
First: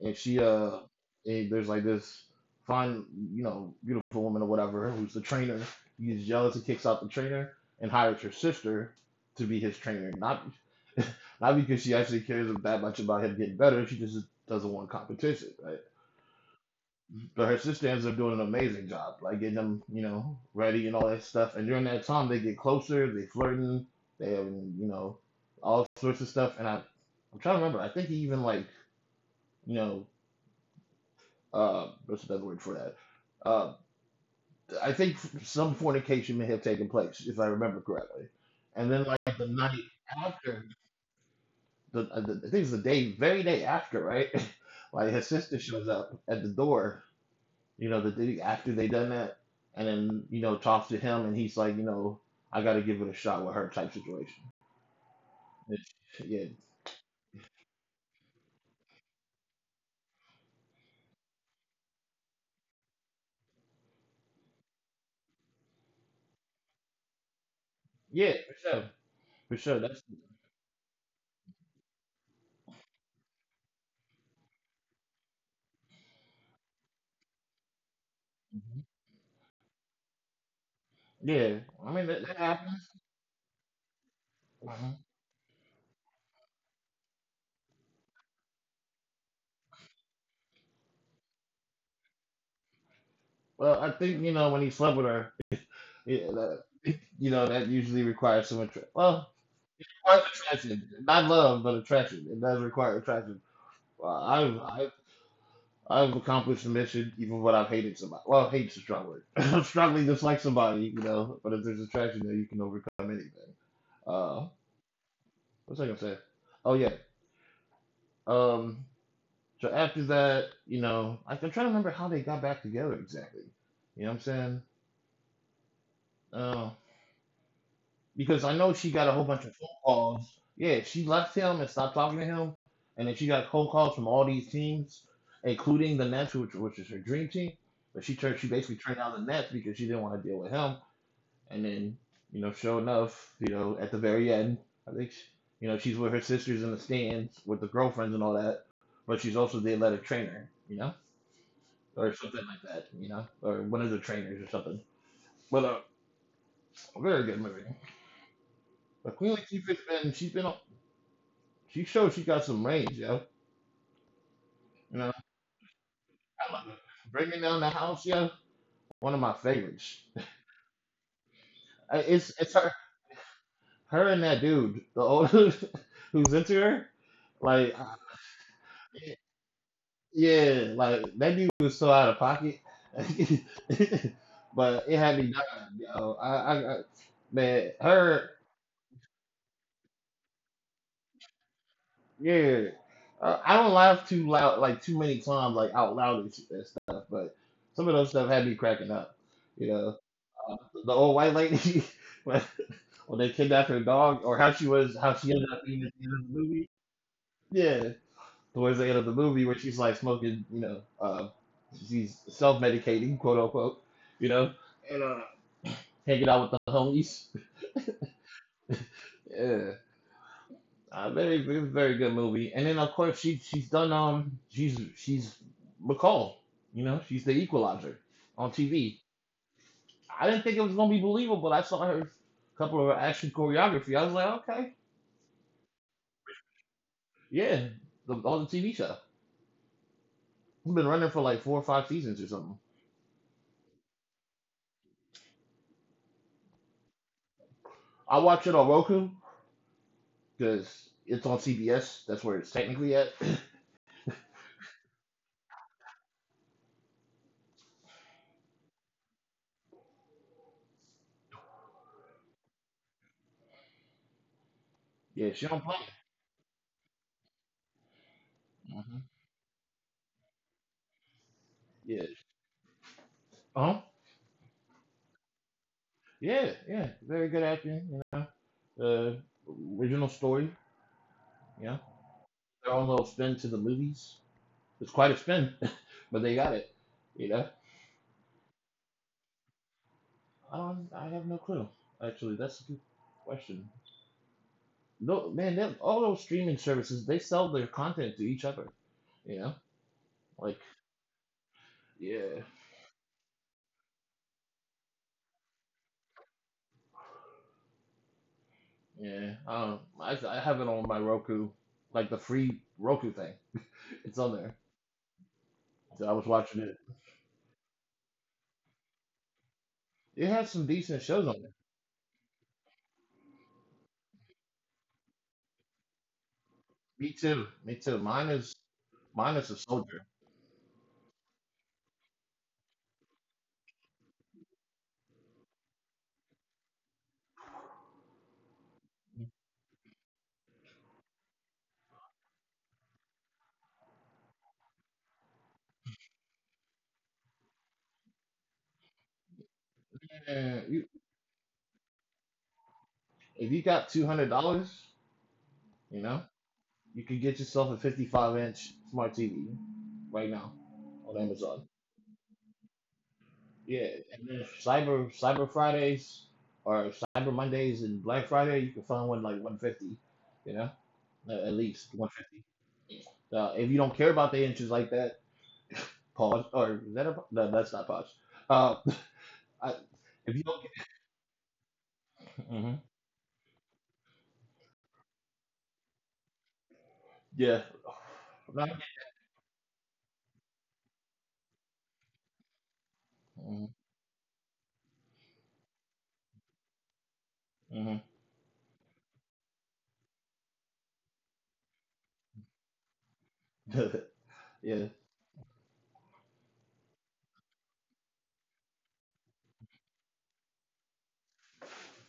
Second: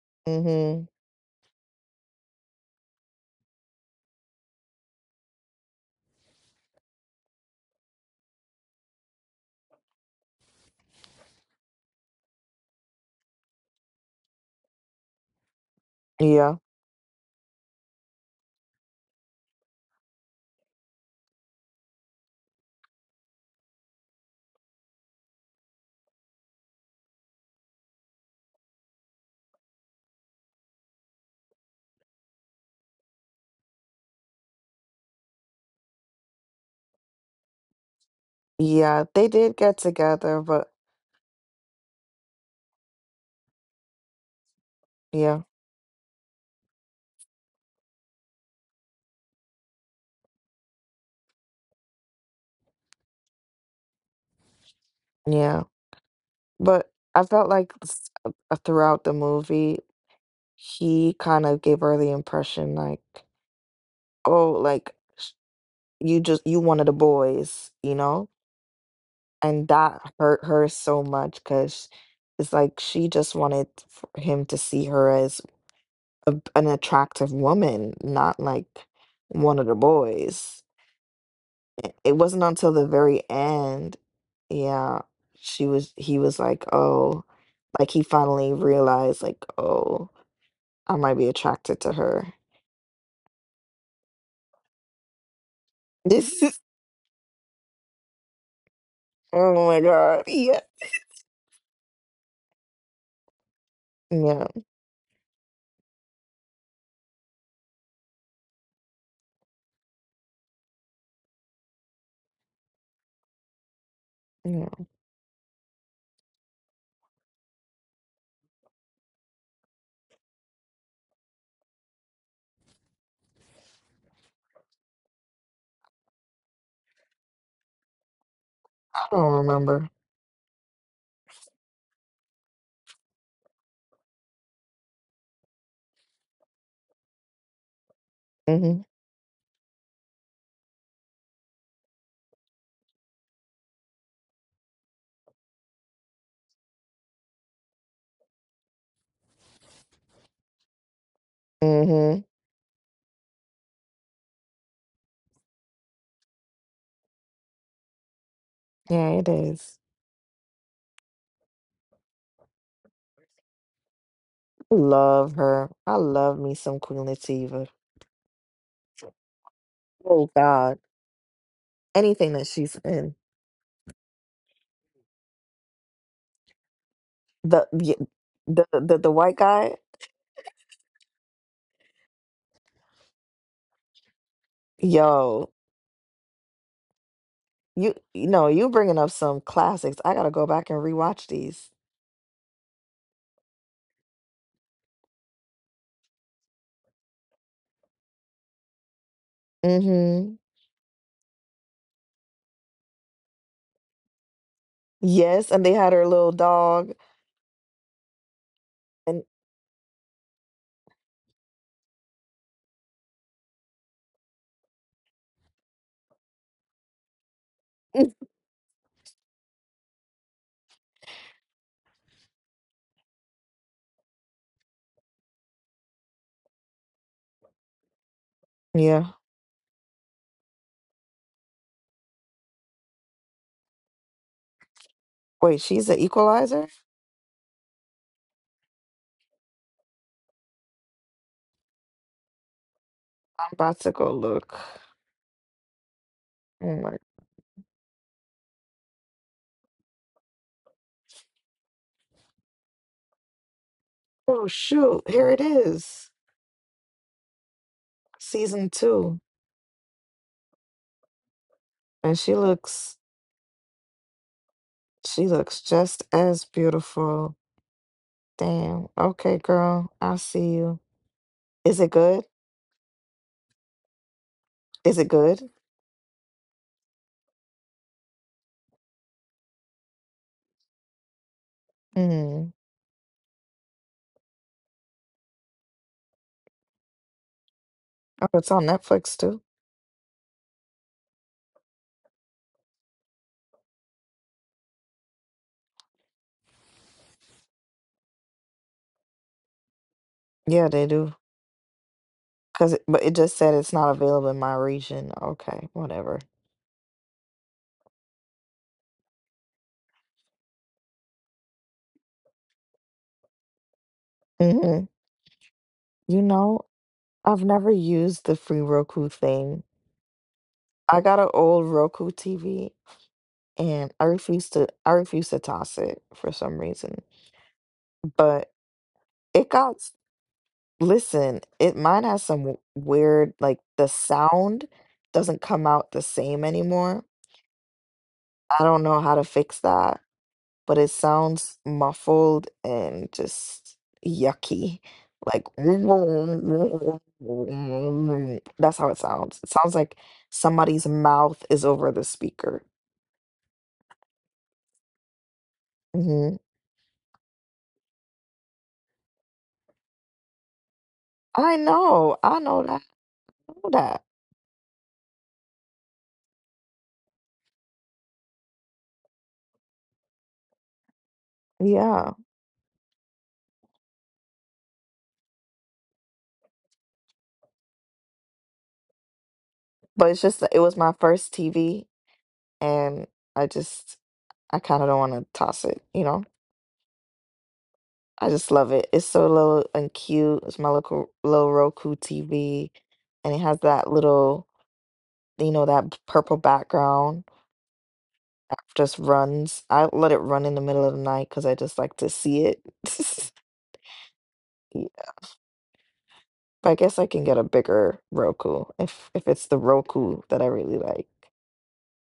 S1: And she uh,
S2: Mm-hmm.
S1: and there's like this fine, you know, beautiful woman or whatever who's the trainer. He gets jealous and kicks out the trainer and hires her sister to be his trainer. Not not because she actually cares that much about him getting better. She just doesn't want competition, right?
S2: Yeah.
S1: But her sister ends up doing an amazing job, like getting them, you know, ready and all that stuff. And during that time, they get closer, they flirting, they, have, you know, all sorts of stuff. And I, I'm trying to remember. I think he even like, you know, uh, what's another word for that? Uh, I think some fornication may have taken place, if I remember correctly. And
S2: Yeah,
S1: then like
S2: they
S1: the
S2: did get
S1: night
S2: together,
S1: after,
S2: but
S1: the, uh, the I think it's the day, very day after, right? Like his
S2: yeah.
S1: sister shows up at the door you know, the after they done that, and then you know talks to him, and he's like, you know, I got to give it a shot with her type situation.
S2: Yeah.
S1: It's- yeah,
S2: But I felt like s- uh, uh, throughout the movie, he kind of gave her the impression like, "Oh, like you just you one of the boys, you know?
S1: yeah, for sure, for
S2: And
S1: sure.
S2: that
S1: That's
S2: hurt her so much because it's like she just wanted for him to see her as a, an attractive woman, not like one of the boys.
S1: yeah.
S2: I-
S1: I mean,
S2: It
S1: that, that
S2: wasn't until the
S1: happens.
S2: very end,
S1: Mhm.
S2: yeah, she was, he was like, oh, like he finally realized, like, oh, I might be attracted to her.
S1: Well, I think you know when he slept with her, yeah,
S2: This is,
S1: that, you know that usually requires some attraction. Well,
S2: oh my God.
S1: requires
S2: Yeah.
S1: attraction, not love, but attraction. It does require attraction. Well, I,
S2: Yeah.
S1: I I've accomplished the mission, even when I've hated somebody. Well, hate's a strong word. I'm strongly dislike somebody, you know. But if there's attraction there, you can overcome anything. Uh,
S2: Yeah.
S1: what's I gonna say? Oh yeah. Um. So after that, you know, I, I'm trying to remember how they got back together exactly. You know what I'm saying? Uh, because I know she got
S2: I
S1: a whole
S2: don't
S1: bunch of phone
S2: remember.
S1: calls. Yeah, she left him and stopped talking to him, and then she got phone calls from all these teams, including the Nets, which, which is her dream team. But she turned, she basically
S2: Mm-hmm.
S1: turned down the Nets because she didn't want to deal with him. And then, you know, sure enough, you know, at the very end, I think, she, you know, she's with her sisters in the stands with the girlfriends and all that, but she's also the athletic trainer, you know, or
S2: Mm-hmm.
S1: something like that, you know, or one of the trainers or something. But uh, a very good movie.
S2: Yeah,
S1: But
S2: it
S1: Queen
S2: is.
S1: Latifah's been, she's been, on- she showed she got some range, yo.
S2: I
S1: You know,
S2: love her. I love me
S1: I love
S2: some
S1: it.
S2: Queen
S1: Bringing
S2: Latifah.
S1: down the house, yo, one of my favorites.
S2: Oh God,
S1: Uh,
S2: anything
S1: It's
S2: that
S1: it's
S2: she's
S1: her,
S2: in.
S1: her and that dude, the old who's into her.
S2: The
S1: Like, uh,
S2: y- the the, the
S1: yeah.
S2: white guy,
S1: Yeah, like that dude was so out of pocket, but it had me
S2: yo,
S1: dying. Yo. I, I, I, man,
S2: you you
S1: her,
S2: know you bringing up some classics. I gotta go back and rewatch these.
S1: yeah. Uh, I don't laugh too loud, like too many times, like out loud and shit, that stuff. But some of those stuff had me cracking up. You know,
S2: Mm-hmm.
S1: uh, the old white lady when, when they kidnapped her dog, or how she was, how she ended
S2: Yes,
S1: up
S2: and they
S1: being at
S2: had
S1: the
S2: her
S1: end of
S2: little
S1: the movie.
S2: dog.
S1: Yeah. Towards the end of the
S2: And
S1: movie where she's like smoking, you know, uh, she's self medicating, quote unquote, you know, and uh, hanging out with the homies.
S2: Mm.
S1: Yeah, uh, very very very good movie. And then of course she she's done um she's she's McCall, you know, she's the Equalizer on T V.
S2: Yeah,
S1: I didn't think it was gonna be believable, but I saw her couple of her action choreography. I was like, okay,
S2: wait, she's an equalizer.
S1: yeah, the, on the T V show. It's been running for like four or five seasons or something.
S2: I'm about to go look. Oh my.
S1: I watch it on Roku because it's on C B S. That's where it's technically at.
S2: Oh shoot, here it is, season two, and she looks she
S1: Yeah, she
S2: looks
S1: don't play.
S2: just as beautiful. Damn.
S1: Mm-hmm.
S2: Okay, girl. I see you. Is it
S1: Yeah.
S2: good?
S1: Uh huh.
S2: Is it good?
S1: Yeah, yeah. Very good acting. You know, uh, original story. Yeah,
S2: Hmm.
S1: their own little spin to the movies. It's quite a spin, but they got it. You know,
S2: Oh, it's on Netflix too.
S1: I don't. I have no clue. Actually, that's a good question. No, man. Them, all those streaming services, they sell their content to each other. You know, like
S2: Yeah, they do.
S1: yeah,
S2: Cause, it, but it just said it's not available in my region. Okay, whatever.
S1: yeah. I don't. I I have it on my Roku, like the free Roku thing. It's on there.
S2: Hmm
S1: So I
S2: You
S1: was watching
S2: know,
S1: it.
S2: I've never used the free Roku thing.
S1: It has some
S2: I
S1: decent
S2: got
S1: shows
S2: an
S1: on there.
S2: old Roku T V, and I refuse to. I refuse to toss it for some reason.
S1: Me too. Me too. Mine
S2: But
S1: is mine
S2: it
S1: is a
S2: got. s-
S1: soldier.
S2: Listen, it mine has some w- weird like the sound doesn't come out the same anymore. I don't know how to fix that, but it sounds muffled and just yucky. Like that's how it sounds. It sounds like
S1: Yeah, you,
S2: somebody's mouth is over the speaker.
S1: if you got two hundred dollars, you know,
S2: Hmm
S1: you could get yourself a fifty-five inch smart T V right now on
S2: I
S1: Amazon.
S2: know, I know that, I know
S1: Yeah,
S2: that.
S1: and then Cyber Cyber Fridays or Cyber Mondays and Black Friday, you can find one like one fifty. You know, at at least one
S2: Yeah,
S1: fifty. Uh, if you don't care about the inches like that, pause. Or is that a, no, that's not pause. Uh, I,
S2: but it's
S1: if
S2: just
S1: you
S2: that
S1: don't,
S2: it was my first T V,
S1: get, hmm
S2: and I just I kind of don't want to toss it, you know.
S1: yeah,
S2: I just
S1: not
S2: love it. It's so little and cute. It's my little, little Roku T V, and it has
S1: hmm
S2: that little, you know, that p- purple background
S1: hmm
S2: that just runs. I let it run in the middle of the night because I just like to see it.
S1: yeah,
S2: Yeah, but I guess I can get a bigger Roku if if it's the Roku that I really like.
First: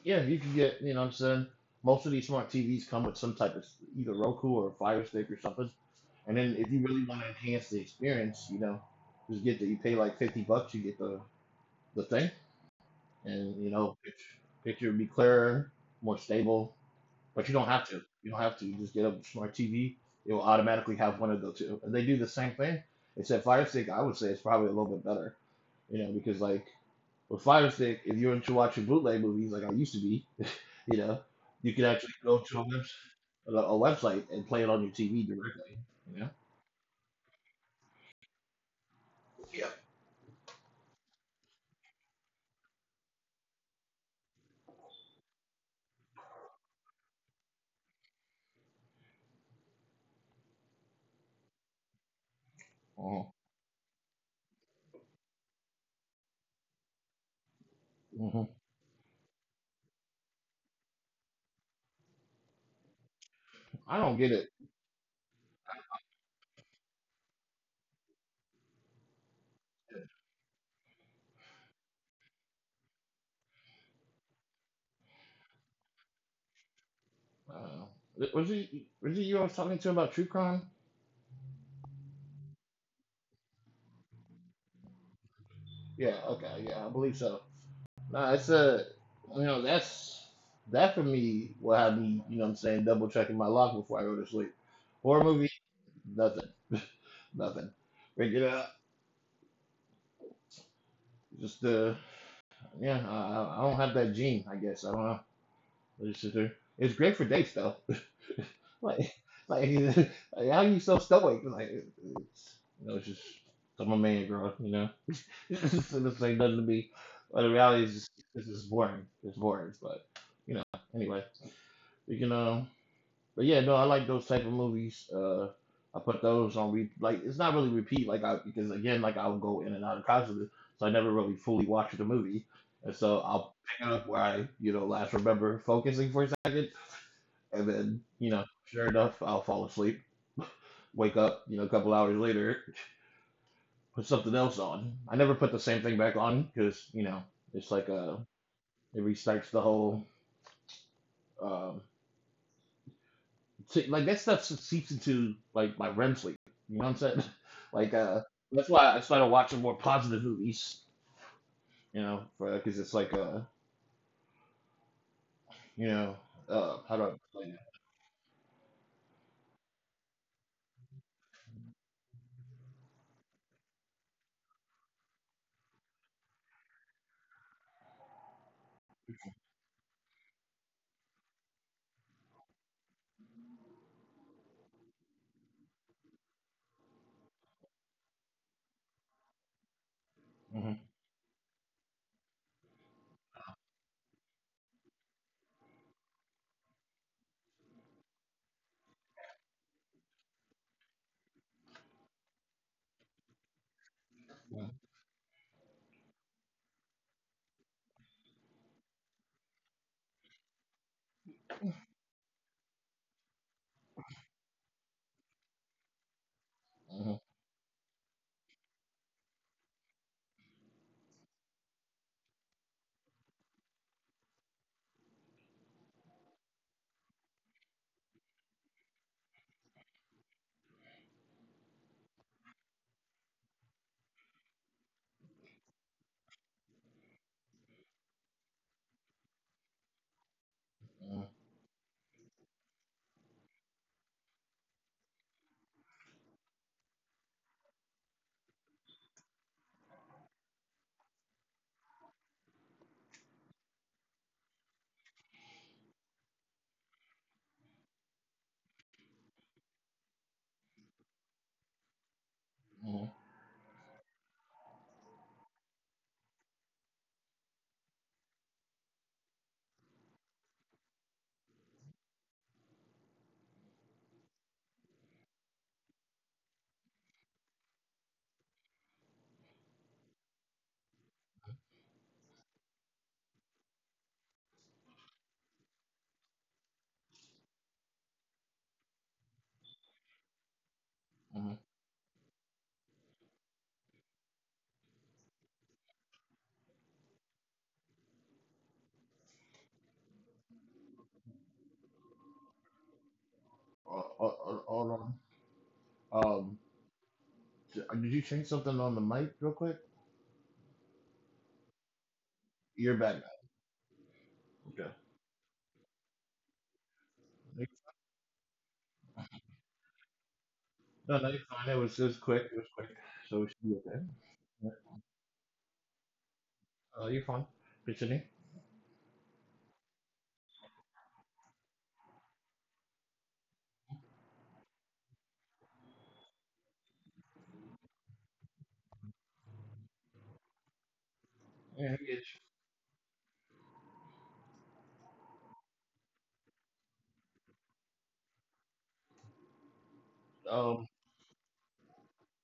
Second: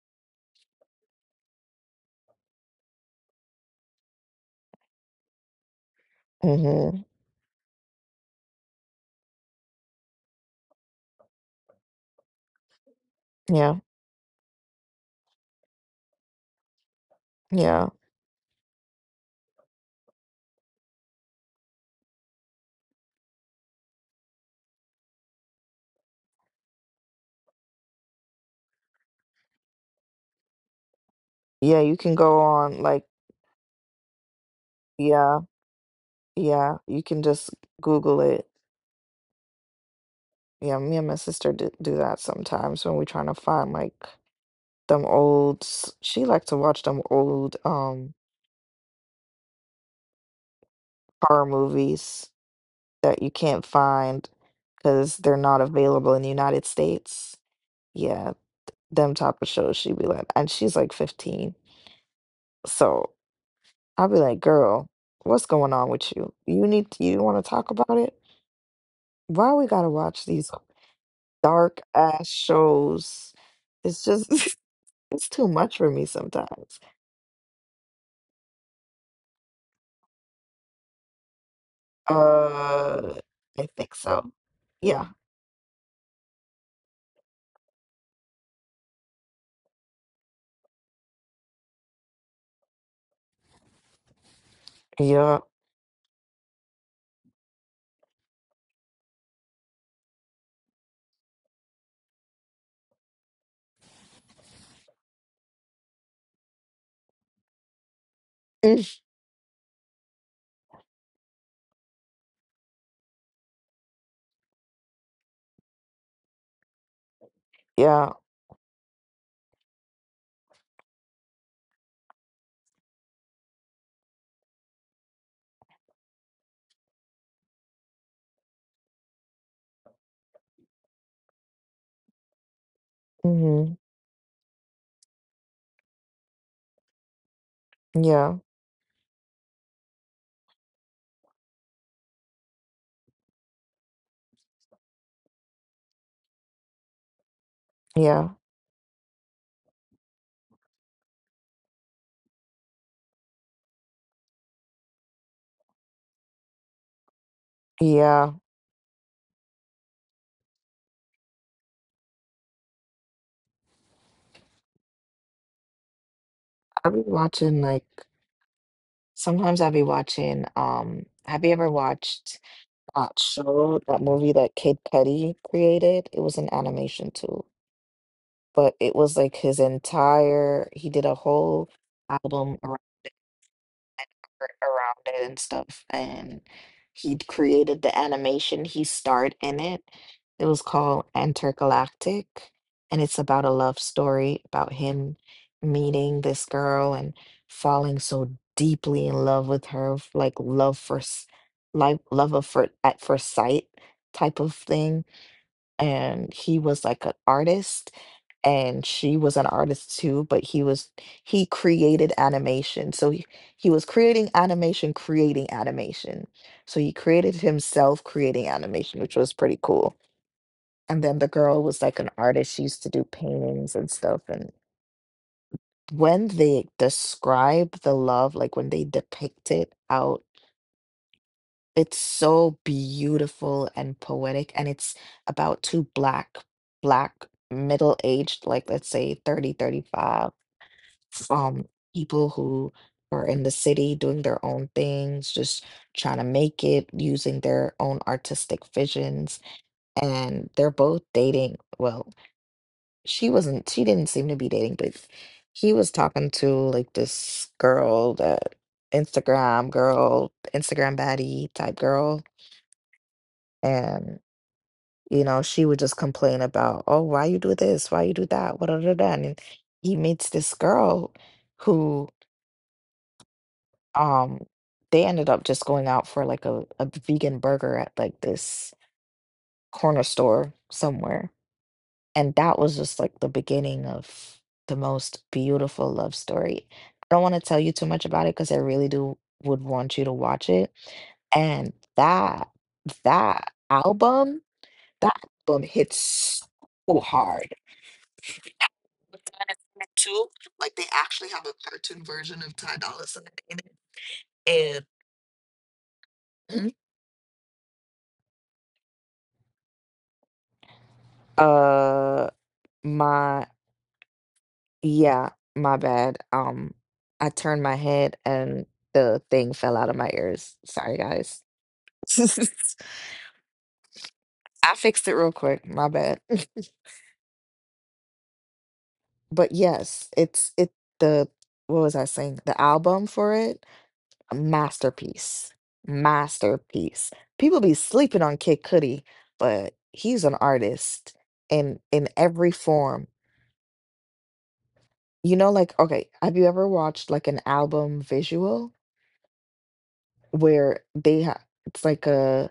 S1: yeah. You can get, you know, what I'm saying most of these smart T Vs come with some type of s- either Roku or Fire Stick or something. And then if you
S2: Hmm
S1: really want to enhance the experience, you know, just get the you pay like fifty bucks, you get the the thing, and
S2: Yeah,
S1: you know, picture, picture would be clearer, more stable, but you don't
S2: yeah,
S1: have to. You don't have to. You just get a smart T V. It will automatically have one of the two. And they do the same thing. Except Fire Stick, I would say it's probably a little bit better. You know, because like with Fire Stick, if you're into watching bootleg movies like I used to be, you know, you
S2: yeah.
S1: can
S2: You can
S1: actually
S2: go
S1: go to a,
S2: on
S1: webs-
S2: like
S1: a website and play it on your T V
S2: yeah,
S1: directly. You know.
S2: yeah. You can just Google it.
S1: Yeah.
S2: Yeah, me and my sister do, do that sometimes when we're trying to find like them old s- she liked to watch them old um horror movies that you
S1: Uh-huh.
S2: can't find because they're not available in the United States. Yeah,
S1: hmm
S2: them type of shows she'd be like, and she's like fifteen. So
S1: I
S2: I'd be
S1: don't get
S2: like,
S1: it.
S2: girl, what's going on with you? You need you want to talk about it? Why we gotta watch these dark ass shows? It's just it's too much for me sometimes.
S1: Uh, was it was it you I was talking to about true crime?
S2: Uh, I think so. Yeah.
S1: Yeah. Okay. Yeah, I believe so. No, it's a you know that's that for me will have me you know what I'm saying double checking my lock before I go to sleep. Horror
S2: Yeah.
S1: movie, nothing, nothing. Break it up. Just uh, yeah, I, I I don't have that gene. I guess I don't know. I just sit there. It's great for dates though.
S2: Mm.
S1: like like, like how you so stoic? Like it- it's, you know, it's just I'm a man, girl. You know, it's just it's like nothing to me. But the reality is, just,
S2: Yeah.
S1: it's just boring. It's boring. But you know, anyway, we can um. But yeah, no, I like those type of movies. Uh, I put those on re- like it's not really repeat like I because again, like I'll go in and out of consciousness, so I never really fully watch the movie, and so I'll
S2: Mhm.
S1: pick it up where I you know last remember focusing for a second, and then you
S2: Yeah,
S1: know sure enough I'll fall asleep, wake up you know a couple hours later, put something else on. I never put the same thing back on because you know it's like uh
S2: yeah,
S1: it restarts the whole. um, So, like that stuff seeps into like my REM sleep. You know what I'm saying? Like uh,
S2: yeah.
S1: that's why I started watching more positive movies. You know, because it's like uh, you know, uh,
S2: I
S1: how do
S2: be
S1: I explain
S2: watching like sometimes I be watching um have you ever watched that show, that movie that Kid Cudi created? It was an animation too. But it was like his entire he did a whole album around and art around it and stuff. And he'd created the animation. He starred in it. It
S1: it?
S2: was
S1: Mm-hmm.
S2: called Intergalactic, and it's about a love story about him meeting this girl and falling so deeply in love with her, f- like love for, like love of for at first sight type of thing. And he was like an artist, and she was an artist too, but he was he created animation. So he, he was creating animation, creating animation, so he
S1: Mm-hmm.
S2: created himself creating animation, which was pretty cool. And then the girl was like an artist. She used to do paintings and stuff. And when they describe the love, like when they depict it out, it's so beautiful and poetic. And it's about two black black middle-aged, like let's say thirty, thirty-five, um, people who are in the city doing their own things, just trying to make it using their own artistic visions. And they're both dating. Well, she wasn't, she didn't seem to be dating, but he was talking to like this girl that Instagram girl, Instagram baddie type girl.
S1: Mm-hmm.
S2: And. You know, she would just complain about, oh, why you do this? Why you do that? What da, da, da. And he meets this girl who, um they ended up just going out for like a, a vegan burger at like this corner store somewhere. And that was just like the beginning of the most beautiful love story. I don't want to tell you too much about it because I really do would want you to watch it.
S1: Mm-hmm.
S2: And that that album, that album hits so hard. But then I found it too. Like they actually have a cartoon version of Ty Dolla Sign in
S1: Uh, uh, uh,
S2: it.
S1: Hold on. Um,
S2: And
S1: d- uh, did you change something on the mic real quick?
S2: uh,
S1: You're back now.
S2: my
S1: Okay.
S2: yeah, my bad. Um, I turned my
S1: Like,
S2: head and the thing fell out of my ears. Sorry,
S1: no, no,
S2: guys.
S1: you're fine. It was
S2: I
S1: just quick. It was quick. So we should be okay. Yeah.
S2: fixed it real quick. My bad.
S1: Uh, you're fine. Continue.
S2: But yes, it's it the what was I saying? The album for it. Masterpiece. Masterpiece. People be sleeping on Kid Cudi, but he's an artist in
S1: Yeah,
S2: in
S1: I get
S2: every form. You know, like, okay, have you ever watched like an album visual
S1: you.
S2: where
S1: Um,
S2: they have, it's like a,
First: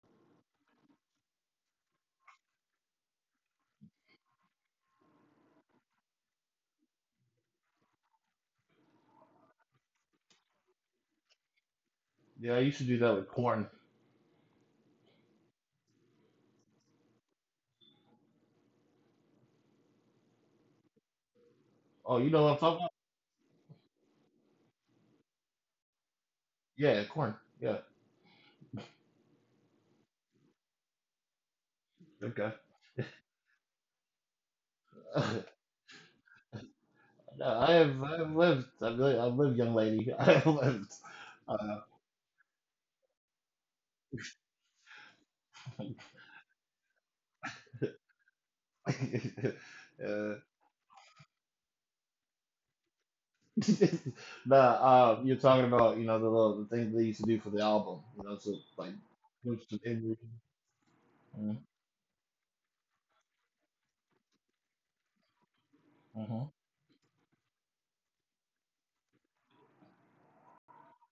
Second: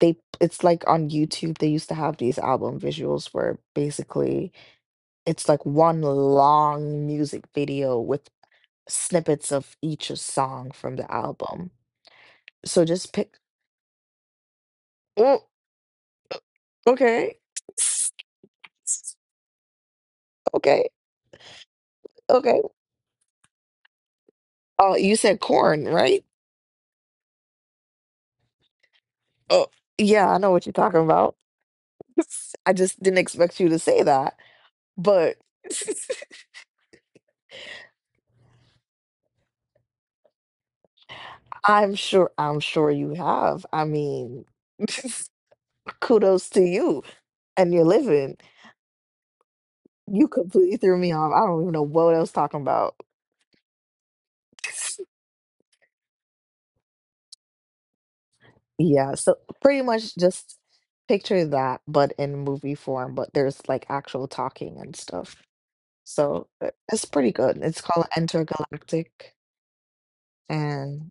S2: they it's like on YouTube they used to have these album visuals where basically it's like one long music video with snippets of each song from the album.
S1: Yeah, I used to
S2: So
S1: do
S2: just
S1: that with
S2: pick,
S1: porn.
S2: oh, okay. Okay.
S1: Oh, you know what I'm
S2: Okay.
S1: talking about?
S2: Oh, you said corn, right?
S1: Yeah, corn. Yeah.
S2: Oh, yeah, I know what you're talking about.
S1: Okay.
S2: I just didn't expect you to say that, but
S1: No, I have I've lived I've lived, I've lived, young lady. I've lived. uh,
S2: I'm sure I'm sure you have. I mean, kudos to you and your living. You
S1: uh
S2: completely threw me off. I don't even know what I was talking about.
S1: Nah, uh you're talking about, you know, the little the thing they used to do for the album, you know, so like
S2: Yeah, so
S1: push the
S2: pretty
S1: injury.
S2: much just picture
S1: Mm-hmm.
S2: that, but in movie form, but there's like actual talking and stuff.
S1: Mm-hmm.
S2: So uh, it's pretty good. It's called Intergalactic. And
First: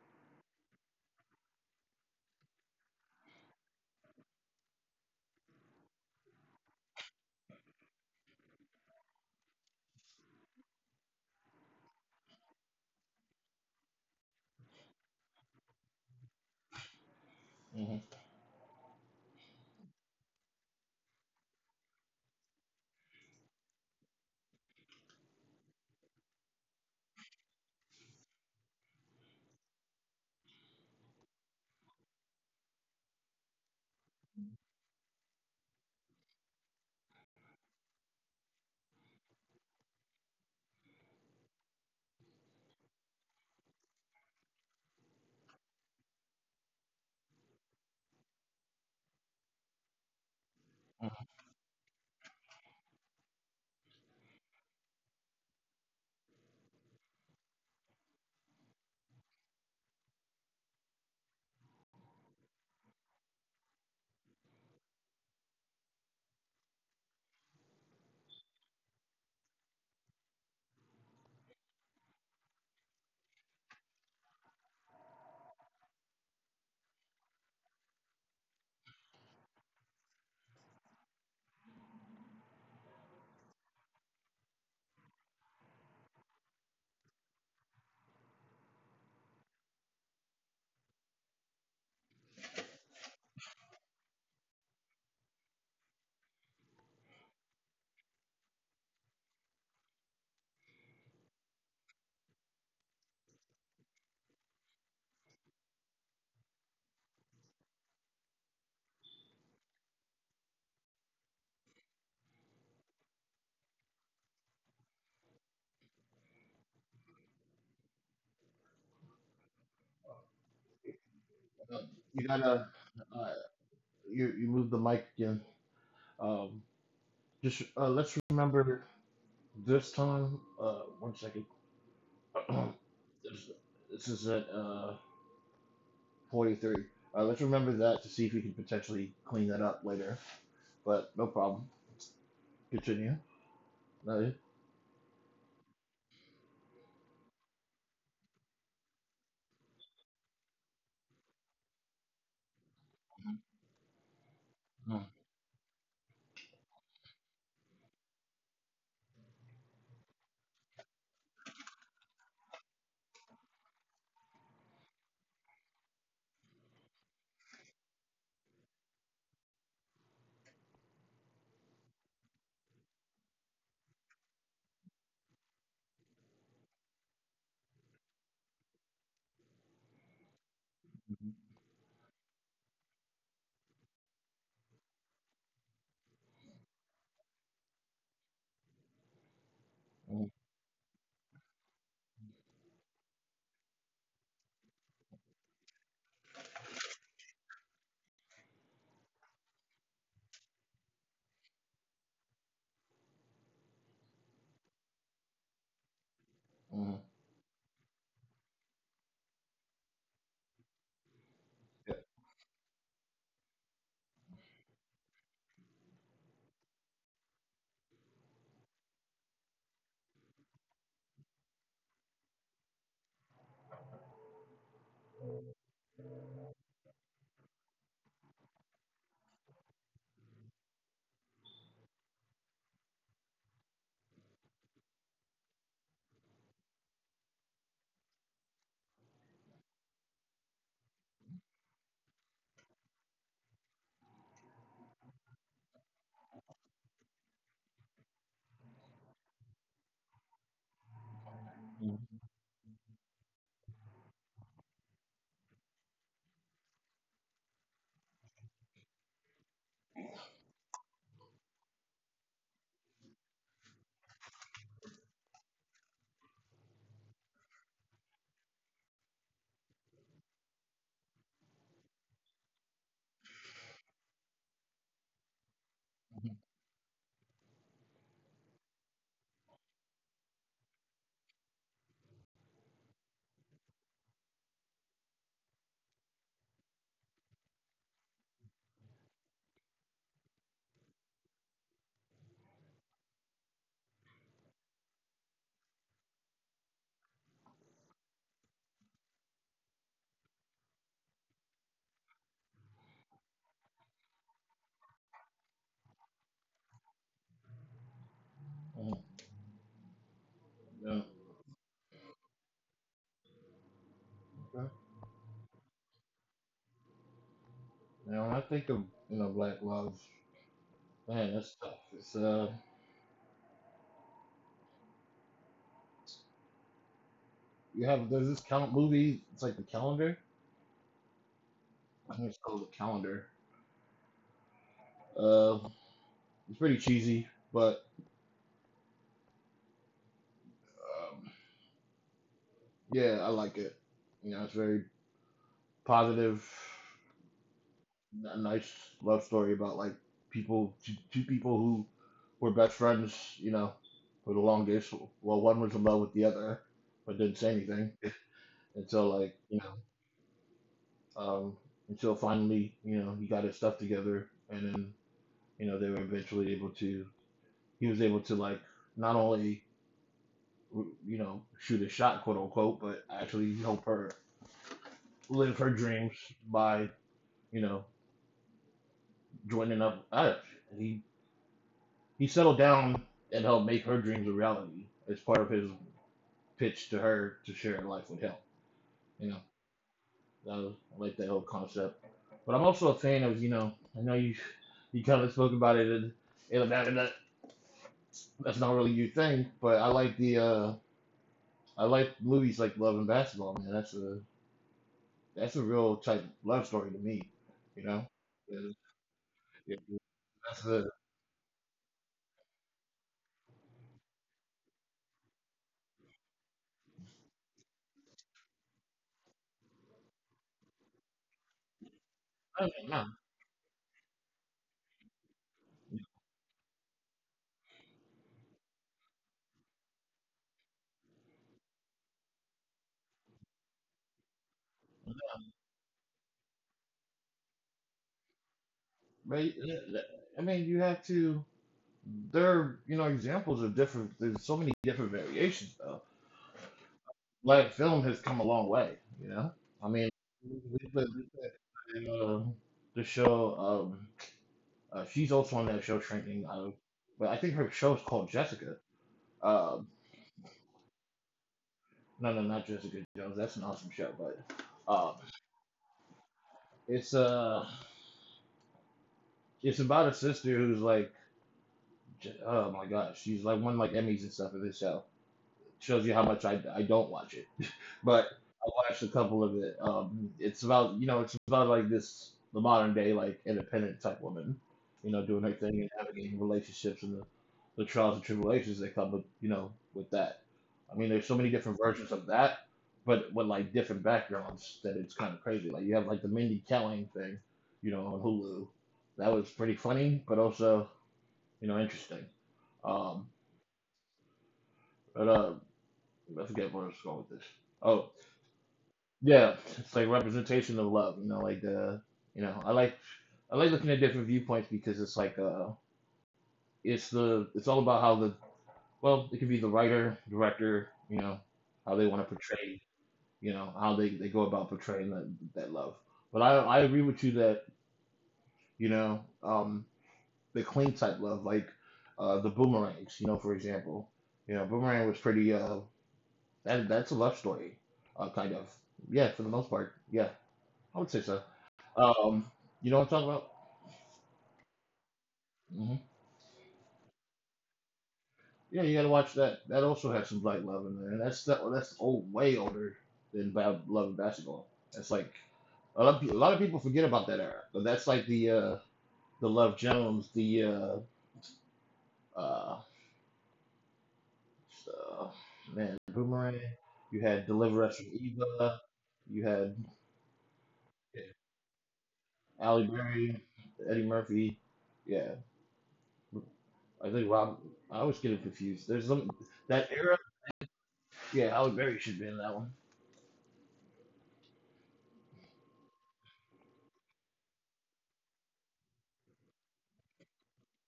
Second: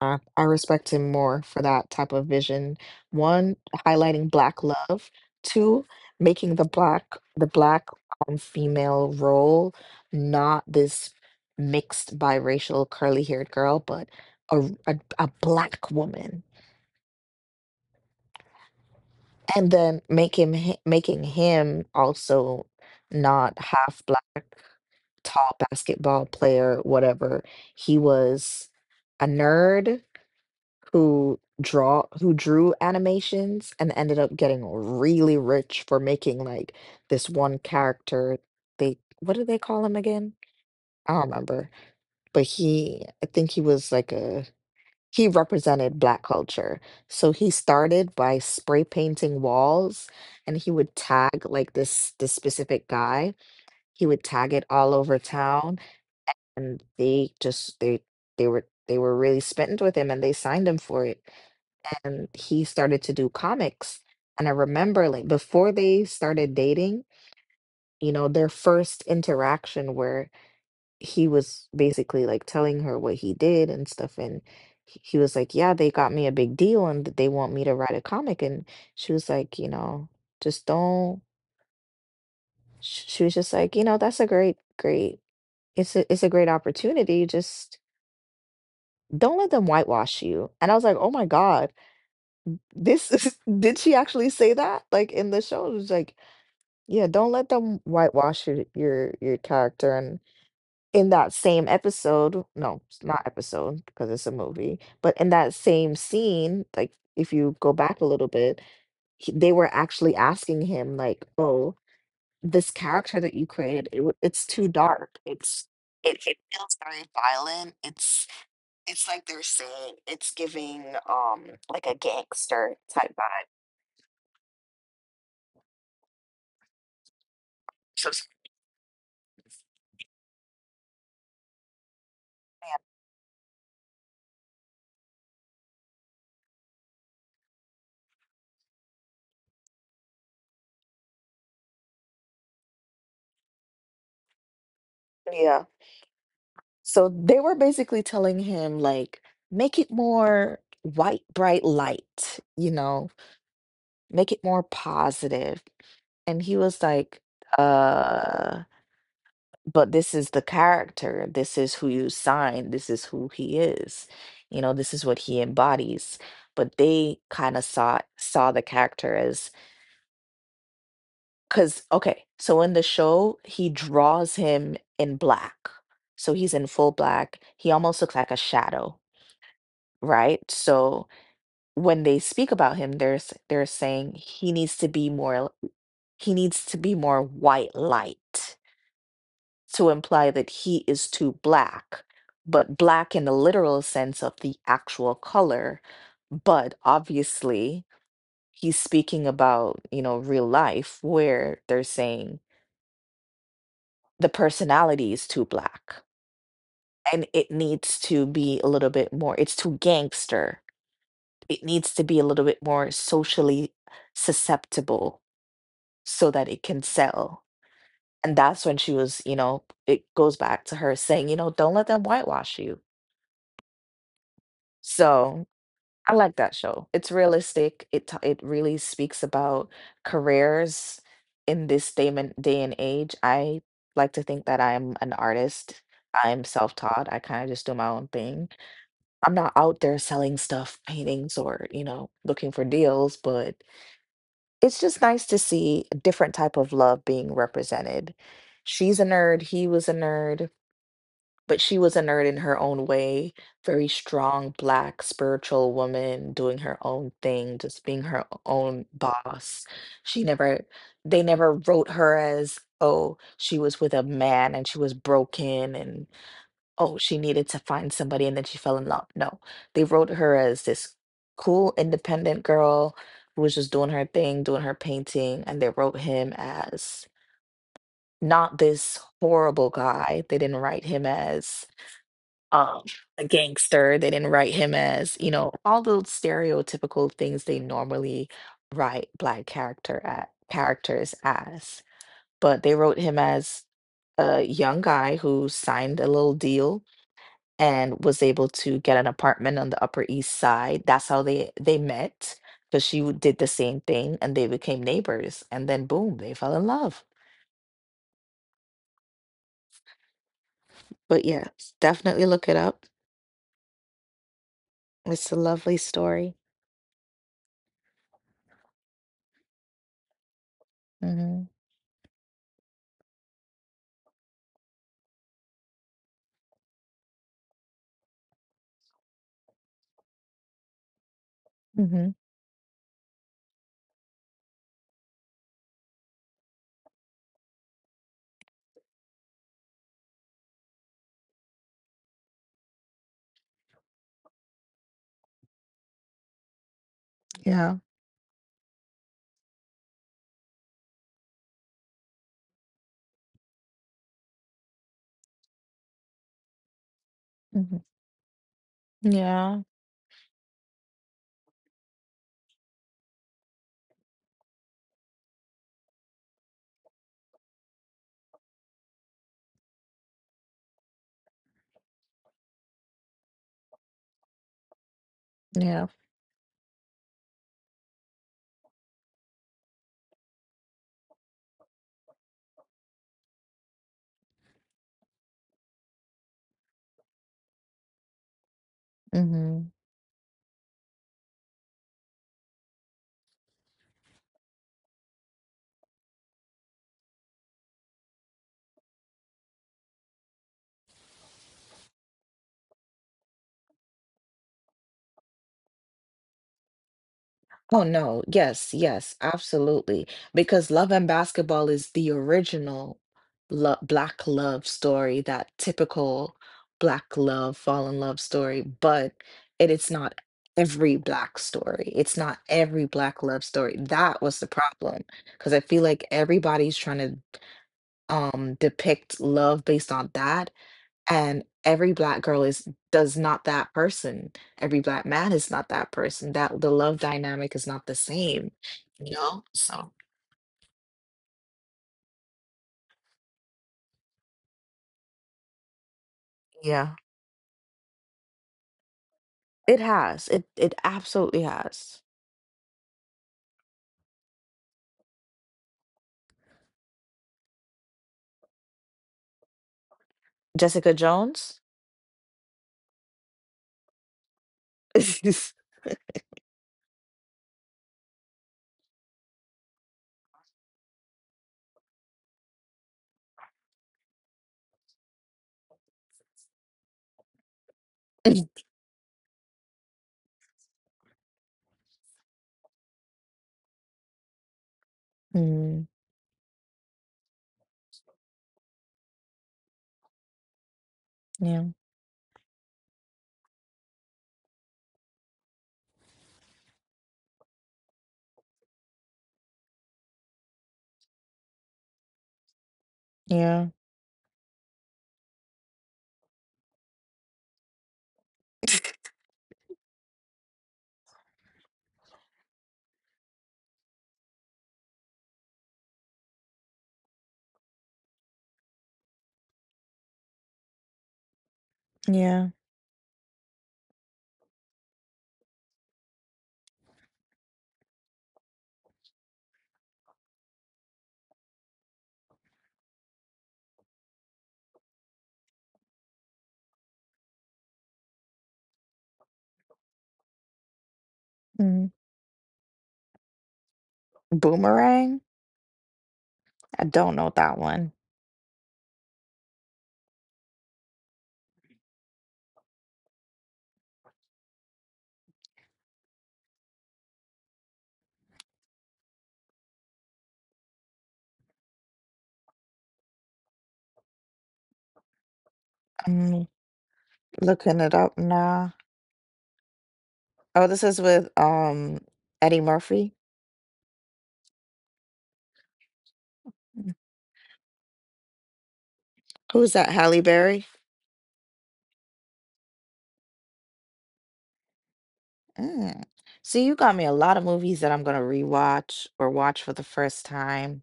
S2: I, I respect him more for that type of vision. One, highlighting black love. Two, making the black the black um, female role, not this mixed biracial curly haired girl, but a, a a black woman.
S1: Hmm.
S2: And then make him hi- making him also not half black, tall basketball player, whatever. He was a nerd who draw who drew animations and ended up getting really rich for making like this one character. They, what do they call him again? I don't remember. But he I think he was like a, he represented black culture. So he started by spray painting walls, and he would tag like this this specific guy. He would tag it all over town, and they just they they were they were really smitten with him and they signed him for it, and he started to do comics. And I remember like before they started dating, you know, their first interaction where he was basically like telling her what he did and stuff. And he he was like, "Yeah, they got me a big deal and they want me to write a comic." And she was like, "You know, just don't." sh- She was just like, "You know, that's a great, great, it's a, it's a great opportunity. Just don't let them whitewash you." And I was like, "Oh my God, this is," did she actually say that? Like in the show it was like, "Yeah, don't let them whitewash your your your character." And in that same episode, no, it's not episode because it's a movie, but in that same scene, like if you go back a little bit, he, they were actually asking him like, "Oh, this character that you created, it, w- it's too dark. It's it, it feels very violent. It's it's like they're saying it's giving um
S1: Uh,
S2: like a
S1: you gotta
S2: gangster type
S1: uh,
S2: vibe."
S1: you you move the mic again. Um, just uh,
S2: So
S1: let's remember this time. Uh, one second. this, this is at Uh, forty-three. Uh, let's remember that to see if we can potentially clean that up later. But no problem. Continue. No.
S2: yeah. So they were basically telling him, like, make it more white, bright light, you know, make it more positive. And he was like, uh, but this is the character. This is who you sign. This is who he is. You know, this is what he embodies. But they kind of saw saw the character as, because okay, so in the show, he draws him in black. So he's in full black. He almost looks like a shadow, right? So
S1: Mm-hmm.
S2: when they speak about him, they're s- they're saying he needs to be more he needs to be more white light, to imply that he is too black, but black in the literal sense of the actual color. But obviously, he's speaking about, you know, real life where they're saying the personality is too black,
S1: Mm-hmm.
S2: and it needs to be a little bit more, it's too gangster, it needs to be a little bit more socially susceptible so that it can sell. And that's when she was, you know, it goes back to her saying, you know, don't let them whitewash you. So I like that show. It's realistic. It t- it really speaks about careers in this day and day and age. I like to think that I'm an artist. I'm self-taught. I kind of just do my own thing. I'm not out there selling stuff, paintings, or you know, looking for deals, but it's just nice to see a different type of love being represented. She's a nerd, he was a nerd, but she was a
S1: Mm-hmm.
S2: nerd in her own way, very strong black spiritual woman doing her own thing, just being her own boss. She never they never wrote her as, oh, she was with a man and she was broken and oh, she needed to find somebody and then she fell in love. No, they wrote her as this cool, independent girl who was just doing her thing, doing her painting, and they wrote him as not this horrible guy. They didn't write him as um, a gangster. They didn't write him as, you know, all those stereotypical things they normally write black character at characters as. But they wrote him as a young guy who signed a little deal and was able to get an apartment on the Upper East Side. That's how they they met, because she w- did the same thing and they became neighbors and then boom, they fell in love.
S1: Yeah, mhm, mhm, mhm,
S2: But yeah, definitely look it up.
S1: yeah, okay.
S2: It's a lovely story.
S1: Now, when I think of you know Black Lives, man,
S2: Mm-hmm.
S1: that's tough. It's uh, you have there's this count movie. It's like the calendar.
S2: Mm-hmm.
S1: I think it's called the calendar. Uh, it's pretty cheesy, but um, yeah, I like it. You know, it's very positive.
S2: Yeah.
S1: A nice love story about like people, two, two people who were best friends, you know, for the longest. Well, one was in love with the other, but didn't say
S2: Hmm.
S1: anything until like you
S2: Yeah.
S1: know, um, until finally you know he got his stuff together, and then you know they were eventually able to. He was able to like not only you know shoot a shot, quote unquote, but actually help her live her
S2: Yeah.
S1: dreams by you know joining up with us. And he he settled down and helped make her dreams a reality as part of his pitch to her to share life with him. You know,
S2: Mm-hmm.
S1: that was, I like that whole concept. But I'm also a fan of, you know, I know you you kind of spoke about it, and, and that, that's not really your thing, but I like the uh I like movies like Love and Basketball, man. That's a that's a real type of love story to me,
S2: Oh
S1: you know.
S2: no, yes, yes, absolutely.
S1: That's
S2: Because Love
S1: a
S2: and Basketball is the original lo black love story, that typical black love, fall in love story, but it is not every black story. It's not
S1: I
S2: every
S1: mean, no,
S2: black love story. That was the problem. Because I feel like everybody's trying to um depict love based on that. And every black girl is does not that person. Every black man is not that person. That the love dynamic is not the same, you
S1: but,
S2: know? So,
S1: uh, I mean, you have to. There, you know, examples of different. There's so many different variations, though.
S2: yeah.
S1: Black film has come a long way. You know,
S2: It
S1: I mean,
S2: has. It it
S1: we put, we
S2: absolutely has.
S1: put uh, the show. Um, uh, she's also on that show, Shrinking. Uh, but I think her show is called Jessica. Um,
S2: Jessica Jones?
S1: no, no, not Jessica Jones. That's an awesome show, but um, it's uh, it's about a sister who's like, oh my gosh, she's like won like Emmys and stuff in this show. Shows you how much I, I don't watch it. But I watched a couple of it. Um, it's about you know it's about like this the modern day like independent type woman, you know, doing her thing
S2: Mhm.
S1: and navigating relationships and the, the trials and tribulations that come with you know with that. I mean, there's so many
S2: Yeah.
S1: different versions of that, but with like different backgrounds that it's kind of crazy. Like you have like the Mindy Kaling thing, you know, on Hulu. That was pretty funny, but also you know interesting. Um,
S2: Yeah.
S1: but uh, I forget where I was going with this. Oh, yeah, it's like representation of love, you know, like the you know, I like I like looking at different viewpoints because it's like uh it's the it's all about how the well, it could be the writer, director, you know, how they want to
S2: Yeah.
S1: portray, you know, how they, they go about portraying that that love. But I I agree with you that, you know, um the clean type love, like uh the boomerangs, you know, for example. You know, boomerang was pretty uh that that's a love story, uh kind of. Yeah, for the most part. Yeah, I would say so.
S2: Mm.
S1: Um, you know what I'm talking about?
S2: Boomerang?
S1: Hmm.
S2: I don't know that one.
S1: Yeah, you gotta watch that. That also has some black love in there, and that's that, that's old, way older than Bad Love and Basketball. That's like a lot, of, pe- a lot of people forget about that era, but that's like the uh, the Love Jones, the uh, uh, uh, man,
S2: I'm
S1: Boomerang. You had
S2: looking
S1: Deliver
S2: it
S1: Us from
S2: up now.
S1: Eva. You had
S2: Oh, this is with um Eddie
S1: Halle
S2: Murphy.
S1: Berry, Eddie Murphy. Yeah,
S2: Mm.
S1: I think Rob. I always get it confused. There's some
S2: Who's
S1: that
S2: that?
S1: era.
S2: Halle Berry.
S1: Yeah, Halle Berry should be in that one.
S2: Mm. See, you got me a lot of movies that I'm gonna rewatch or watch for the first time.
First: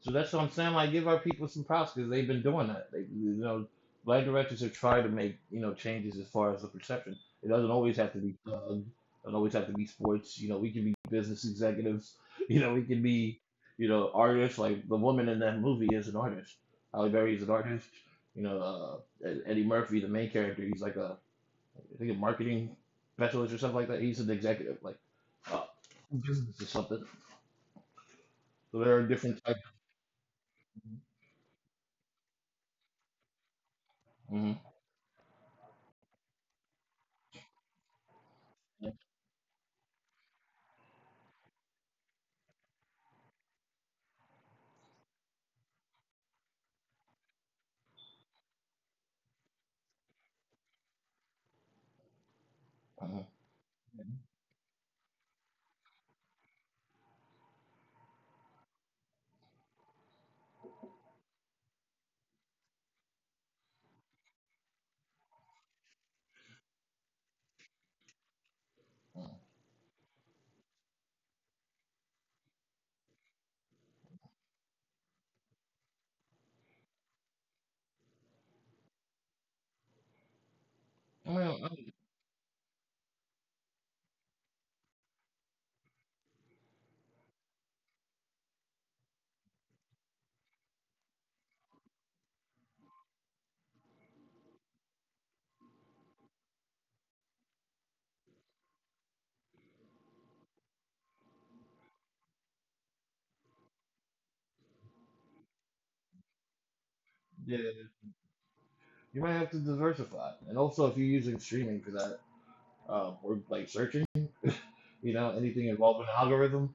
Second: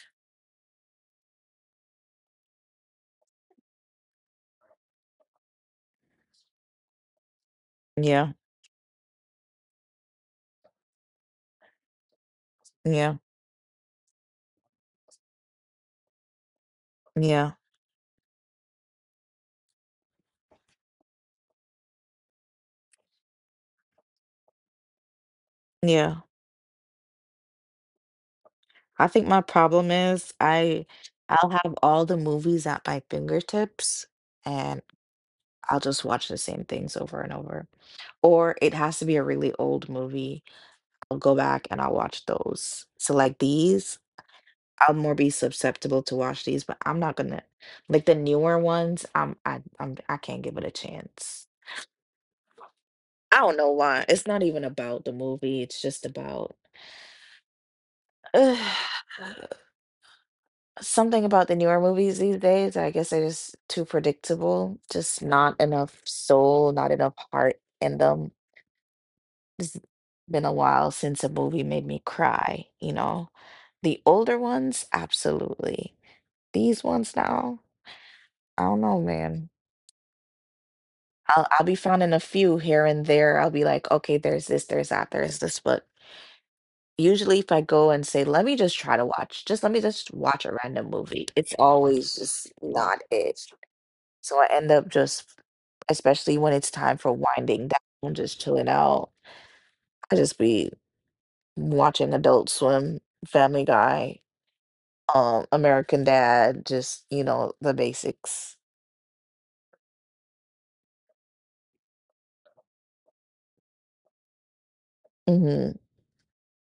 S1: So that's what I'm saying. Like, give our people some props because they've been doing that. They, you know, black directors have tried to make you know changes as far as the perception. It doesn't always have to
S2: Yeah,
S1: be thug. Doesn't always have to be sports. You know, we can be business executives. You know, we can
S2: yeah,
S1: be you know artists. Like the woman in that movie is an artist. Halle Berry is an
S2: yeah,
S1: artist. You know, uh, E-, Eddie Murphy, the main character, he's like a I think a marketing specialist or something like that. He's an executive, like uh,
S2: yeah.
S1: business or something. So there
S2: I
S1: are
S2: think my
S1: different types.
S2: problem is I I'll have all the movies at my fingertips,
S1: Hmm.
S2: and I'll just watch the same things over and over. Or it has to be a really old movie. I'll go back and I'll watch those. So like these, I'll more be susceptible to watch these, but I'm not gonna, like the newer ones, I'm I I'm I can't give it a chance. I don't know why. It's not even about the movie, it's just about something about the newer movies these days, I guess they're just too predictable, just not enough soul, not enough heart in them.
S1: Well,
S2: It's been a while since a movie made me cry, you know? The older ones, absolutely. These ones now, I don't know, man. I'll I'll be finding a few here and there. I'll be like, okay, there's this, there's that, there's this. But usually if I go and say, let me just try to watch, just let me just watch a random movie, it's always just not it. So I end up just especially when it's time for winding down, just chilling out, I just be watching Adult Swim, Family Guy, um, American Dad, just, you know, the
S1: yeah,
S2: basics.
S1: you might have to diversify, and also if you're using streaming for that, um, or like searching, you know, anything
S2: Mhm.
S1: involving an algorithm,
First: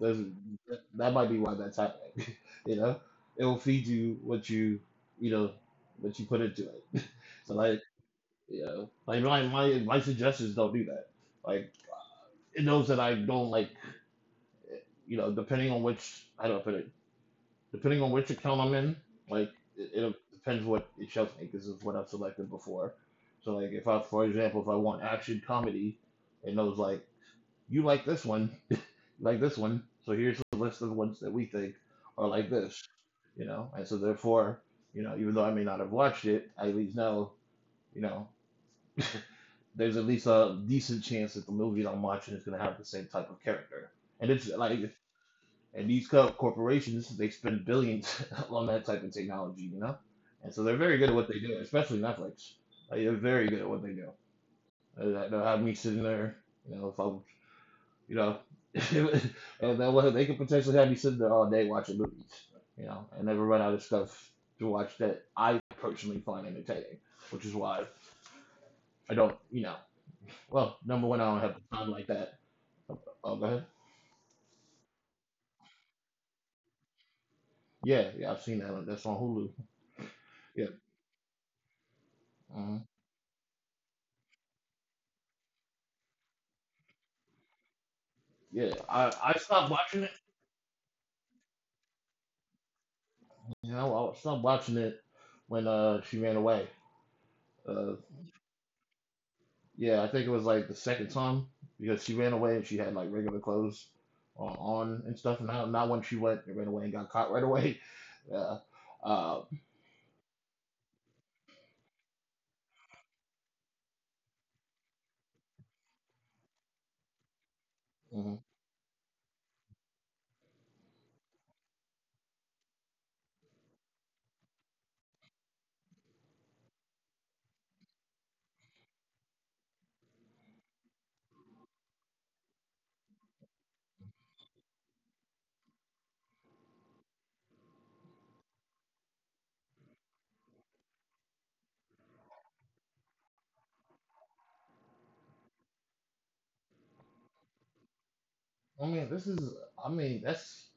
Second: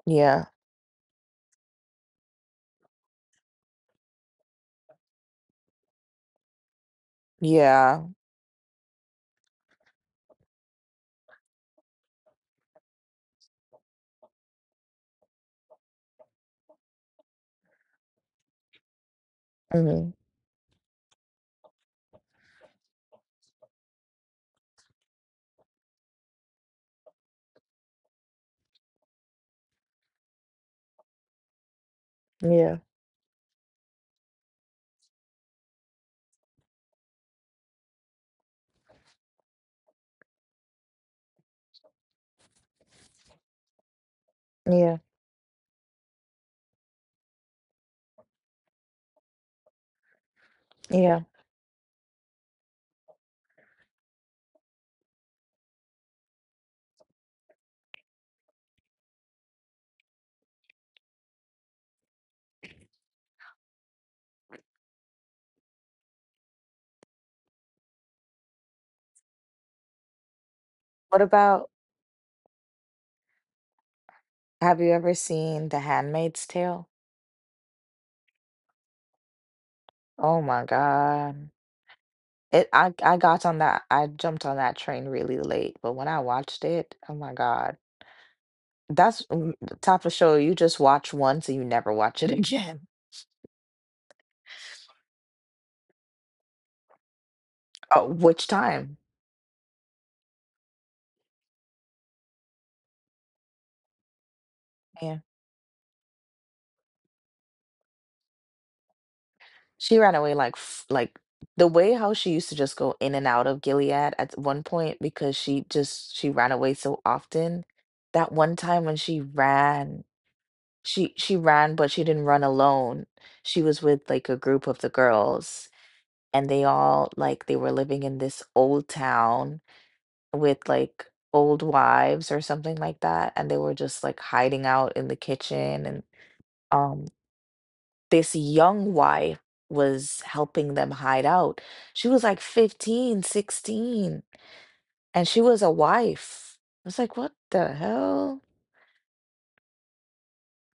S1: there's
S2: Yeah.
S1: that, that might be why that's happening. You know, it will feed you what you, you know, what you put into it. So like,
S2: Yeah.
S1: you know, like my my my suggestions don't do that. Like it knows that I don't like, you know, depending on which how do I put it, depending on which account I'm in, like it,
S2: Mhm.
S1: it'll depends what it shows me. This is what I've selected before. So like if I, for example, if I want action comedy, it knows like you like this one, like this one. So here's the list of ones that we think are like
S2: Yeah.
S1: this, you know. And so therefore, you know, even though I may not have watched it, I at least know, you know, there's at least a decent chance that the movie that I'm watching is gonna have the same type of character. And it's like
S2: Yeah.
S1: And these co- corporations, they spend billions on that type of technology, you know? And so they're very good at
S2: Yeah.
S1: what they do, especially Netflix. Like, they're very good at what they do. I That they have me sitting there, you know, if I'm, you know, and then what- they could potentially have me sitting there all day watching movies, you know, and never run out of stuff to watch that I personally find entertaining, which is why I don't, you know, well, number one,
S2: What
S1: I don't have
S2: about
S1: the time like that. Oh, go ahead.
S2: have you ever seen The Handmaid's Tale?
S1: Yeah, yeah, I've seen that. That's on Hulu.
S2: Oh my
S1: Yeah.
S2: God. It
S1: Mm-hmm.
S2: I I got on that I jumped on that train really late, but when I watched it, oh my God.
S1: Yeah, I,
S2: That's
S1: I
S2: mm,
S1: stopped
S2: the type
S1: watching
S2: of
S1: it.
S2: show you just watch once and you never watch it again.
S1: You know, I stopped watching it when uh she ran away. Uh,
S2: Oh. Which time?
S1: yeah, I think it was like the second time because she ran away and she had like regular clothes on, on
S2: Yeah.
S1: and stuff. Not not when she went and ran away and got caught right away. Yeah. Uh,
S2: She ran away like f like the way how she used to just go in and out of Gilead at one point because she just she ran away so often. That
S1: mhm.
S2: one time when she ran, she she ran, but she didn't run alone. She was with like a group of the girls and they all like they were living in this old town with like old wives or something like that, and they were just like hiding out in the kitchen and um this young wife was helping them hide out. She was like fifteen, sixteen, and she was a wife. I was like, what the hell?
S1: I mean, this is. I mean, that's.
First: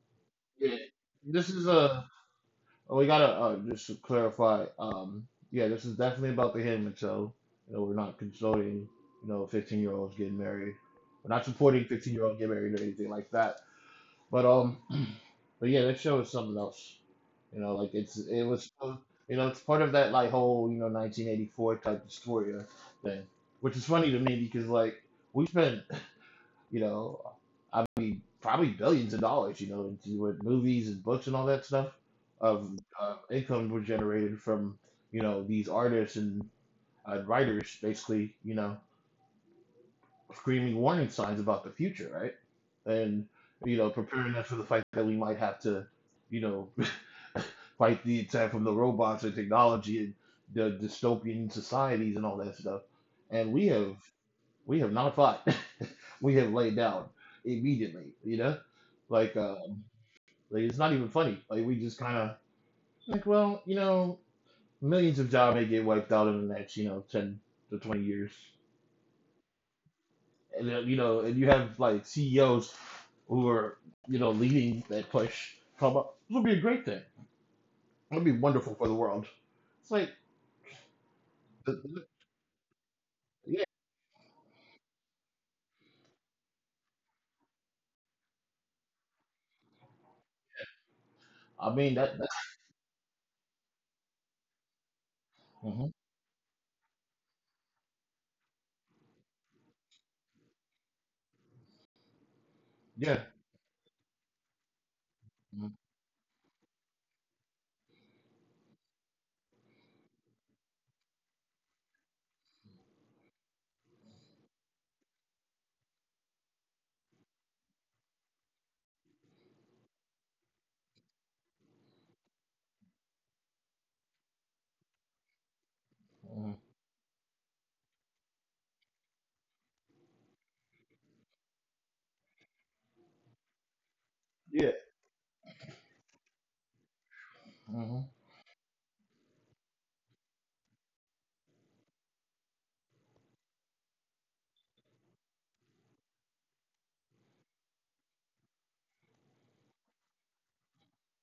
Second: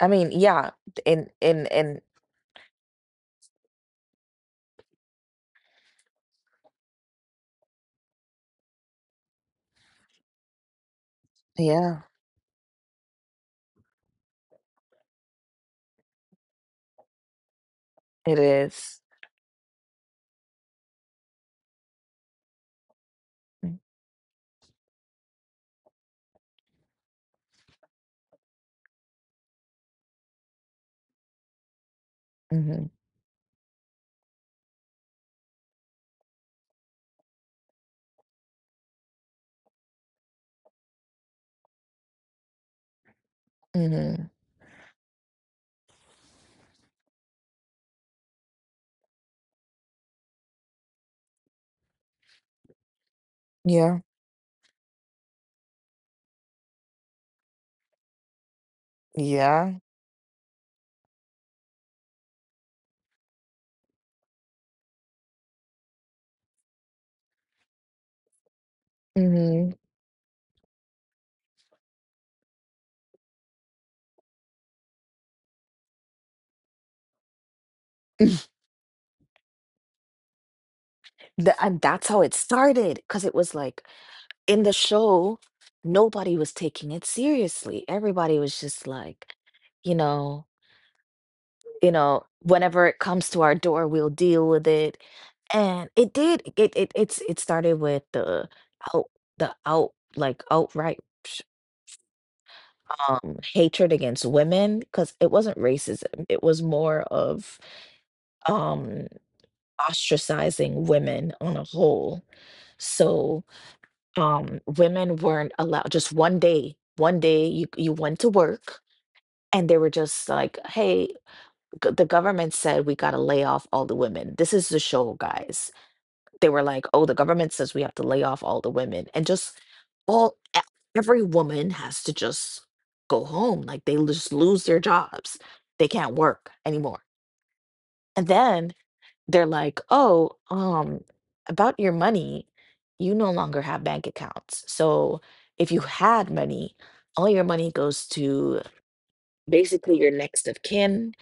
S2: I mean, yeah,
S1: Yeah.
S2: in
S1: This
S2: in
S1: is
S2: in
S1: a. Oh, we gotta uh, just to clarify. Um, yeah, this is definitely about the Hinman show. You know, we're not condoning, you know, fifteen year olds getting married. We're not supporting
S2: yeah,
S1: fifteen year olds getting married or anything like that. But um, but yeah, that show is something else. You know, like it's
S2: it
S1: it was,
S2: is.
S1: uh, you know, it's part of that like whole you know nineteen eighty-four type dysphoria thing,
S2: Mm.
S1: which is funny to me because like we spent you know, I mean, probably billions of dollars. You know, into with movies and books and all that stuff
S2: Mm-hmm.
S1: of uh, income were generated from you know these artists and uh, writers basically you know screaming warning signs about the future, right? And you know,
S2: Mm-hmm.
S1: preparing us for the fact that we might have to, you know, fight the attack from the robots and technology and the dystopian societies and all that stuff. And we
S2: Yeah.
S1: have we have not fought. We have laid down immediately, you know? Like, uh,
S2: Yeah.
S1: like it's not even funny. Like, we just kind of, like, well, you know, millions of jobs may get wiped out in the next, you know, ten to twenty years.
S2: Mm-hmm.
S1: And then, you know, and you have, like, C E Os who are, you know, leading that push. Talk about, this would be a great thing. It would be wonderful for the world. It's like,
S2: Th- and
S1: th-
S2: that's
S1: th-
S2: how it started because it was
S1: yeah,
S2: like in the show, nobody was taking it seriously. Everybody was just like, you know,
S1: I
S2: you
S1: mean, that,
S2: know,
S1: that's,
S2: whenever it comes to our door, we'll deal with it. And
S1: hmm,
S2: it did. It it it's it started with the out the out like outright sh-
S1: yeah.
S2: um hatred against women because it wasn't
S1: Hmm.
S2: racism. It was more of um ostracizing women on a whole. So um, women weren't allowed just one day, one day you you went to work and they were just like, "Hey, g- the government said we got to lay off all the women. This is the show, guys." They were like, "Oh, the government says we have to lay off all the women." And just all e- every woman has to just go home. Like they just lose
S1: Yeah.
S2: their jobs. They can't work anymore.
S1: Mm-hmm.
S2: And then they're like, "Oh, um, about your money, you no longer have bank accounts. So if you had money, all your money goes to basically your next of kin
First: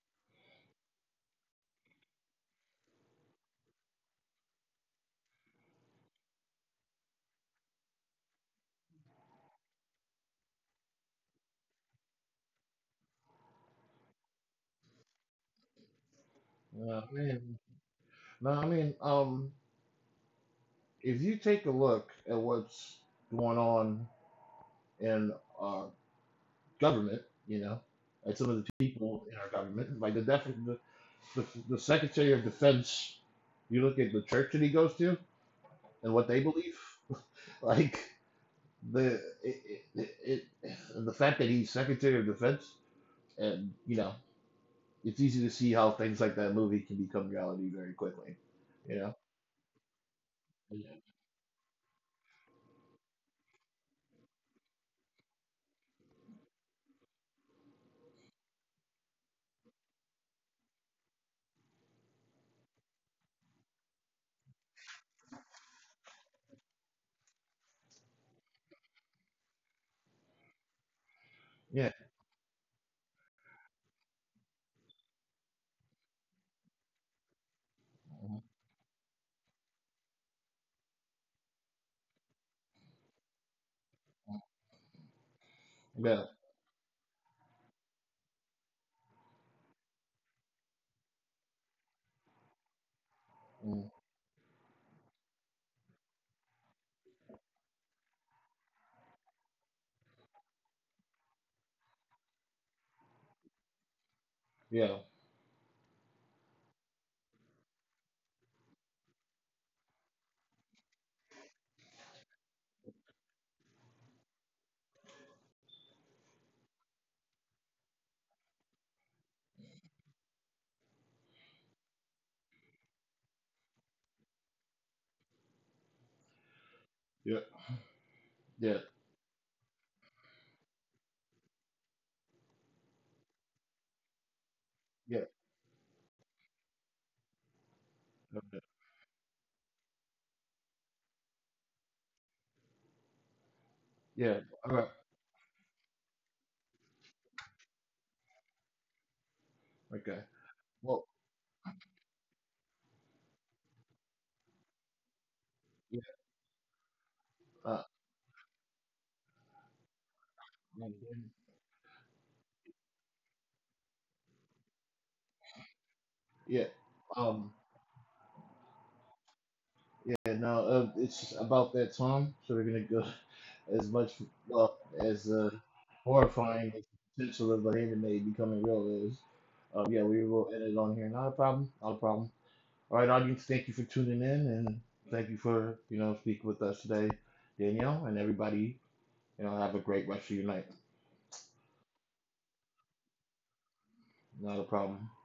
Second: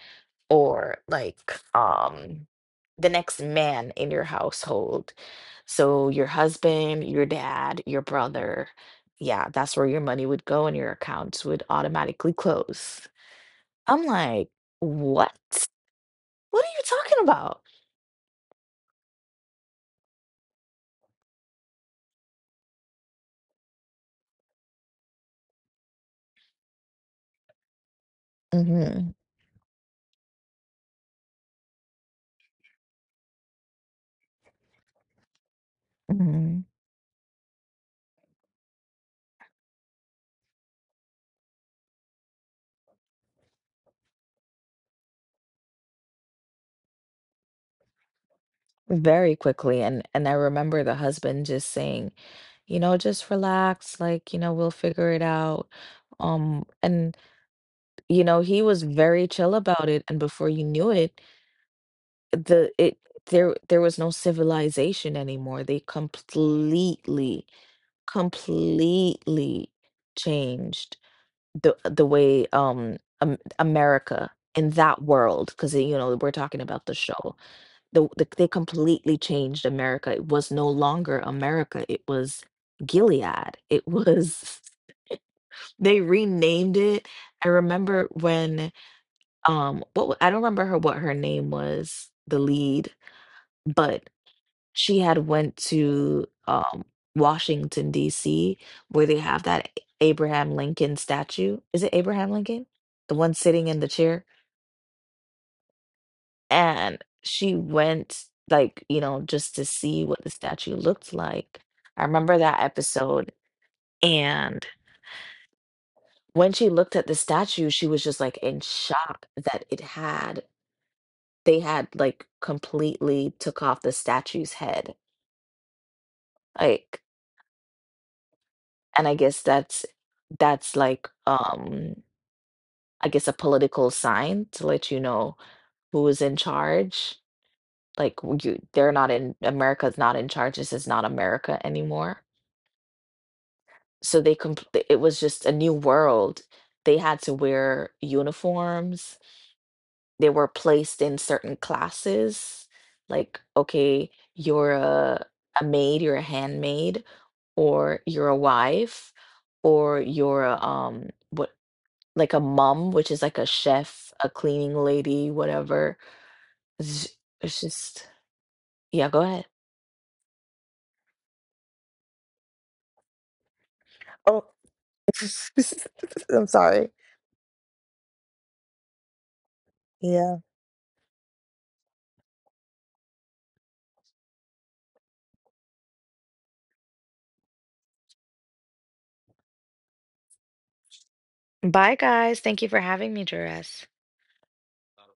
S2: or like um the next man in your household. So your husband, your dad, your brother, yeah, that's where your money would go and your accounts would automatically close. I'm like, what? What are you
S1: Yeah, I
S2: talking
S1: mean,
S2: about?
S1: no, I mean, um, if you take a look at what's going on in our government, you know, and some of the
S2: hmm
S1: people in our government, like the, def- the, the the Secretary of Defense. You look at the church that he goes to and what they believe, like the it, it, it, the fact that he's Secretary of Defense, and you know, it's easy to see how things like that movie can become reality very quickly, you know.
S2: Very quickly, and and I remember the
S1: Yeah.
S2: husband just saying, you know, just relax, like, you know, we'll figure it out. Um, and you know, he was very chill about it and before you knew it, the it there there was no civilization anymore. They completely completely changed the
S1: Yeah.
S2: the way um Am- America in that world because you know we're talking about the show the, the they completely changed America. It was no longer America. It was Gilead. It was they
S1: Yeah.
S2: renamed it. I remember when um what wa- I don't remember her what her name was, the lead,
S1: Mhm.
S2: but she had went to um Washington D C where they have that Abraham Lincoln statue. Is it Abraham Lincoln? The one sitting in the chair?
S1: Yeah.
S2: And she went, like, you know, just to see what the statue looked like. I remember that episode, and when she looked at the statue, she was just, like, in shock that it had they had, like, completely took off the statue's head, like,
S1: Yeah. Yeah.
S2: and I guess that's that's, like, um, I guess a political sign to let you
S1: Yeah.
S2: know who is in charge, like, w you they're not in America's not in charge, this is not America anymore. So they
S1: Yeah.
S2: compl-
S1: All right.
S2: it was just a new world. They had to wear uniforms.
S1: Okay.
S2: They were placed
S1: Well,
S2: in certain classes. Like, okay, you're a, a maid,
S1: yeah.
S2: you're a handmaid,
S1: Uh,
S2: or you're a wife, or you're a,
S1: um,
S2: um what like a mom, which is like a chef, a cleaning lady, whatever.
S1: yeah.
S2: It's ju-
S1: Um.
S2: it's just yeah, go ahead.
S1: Yeah. Now uh, it's about that time, so we're gonna go as much
S2: Oh,
S1: uh, as uh,
S2: I'm
S1: horrifying
S2: sorry.
S1: as the potential of a anime becoming real is. Um. Yeah. We
S2: Yeah.
S1: will end it on here. Not a problem. Not a problem. All right, audience. Thank you for tuning in, and thank you for you know speaking with us today, Danielle, and everybody. You know, have a great rest of your night.
S2: Bye guys. Thank you for having me, Jerez.
S1: Not a problem.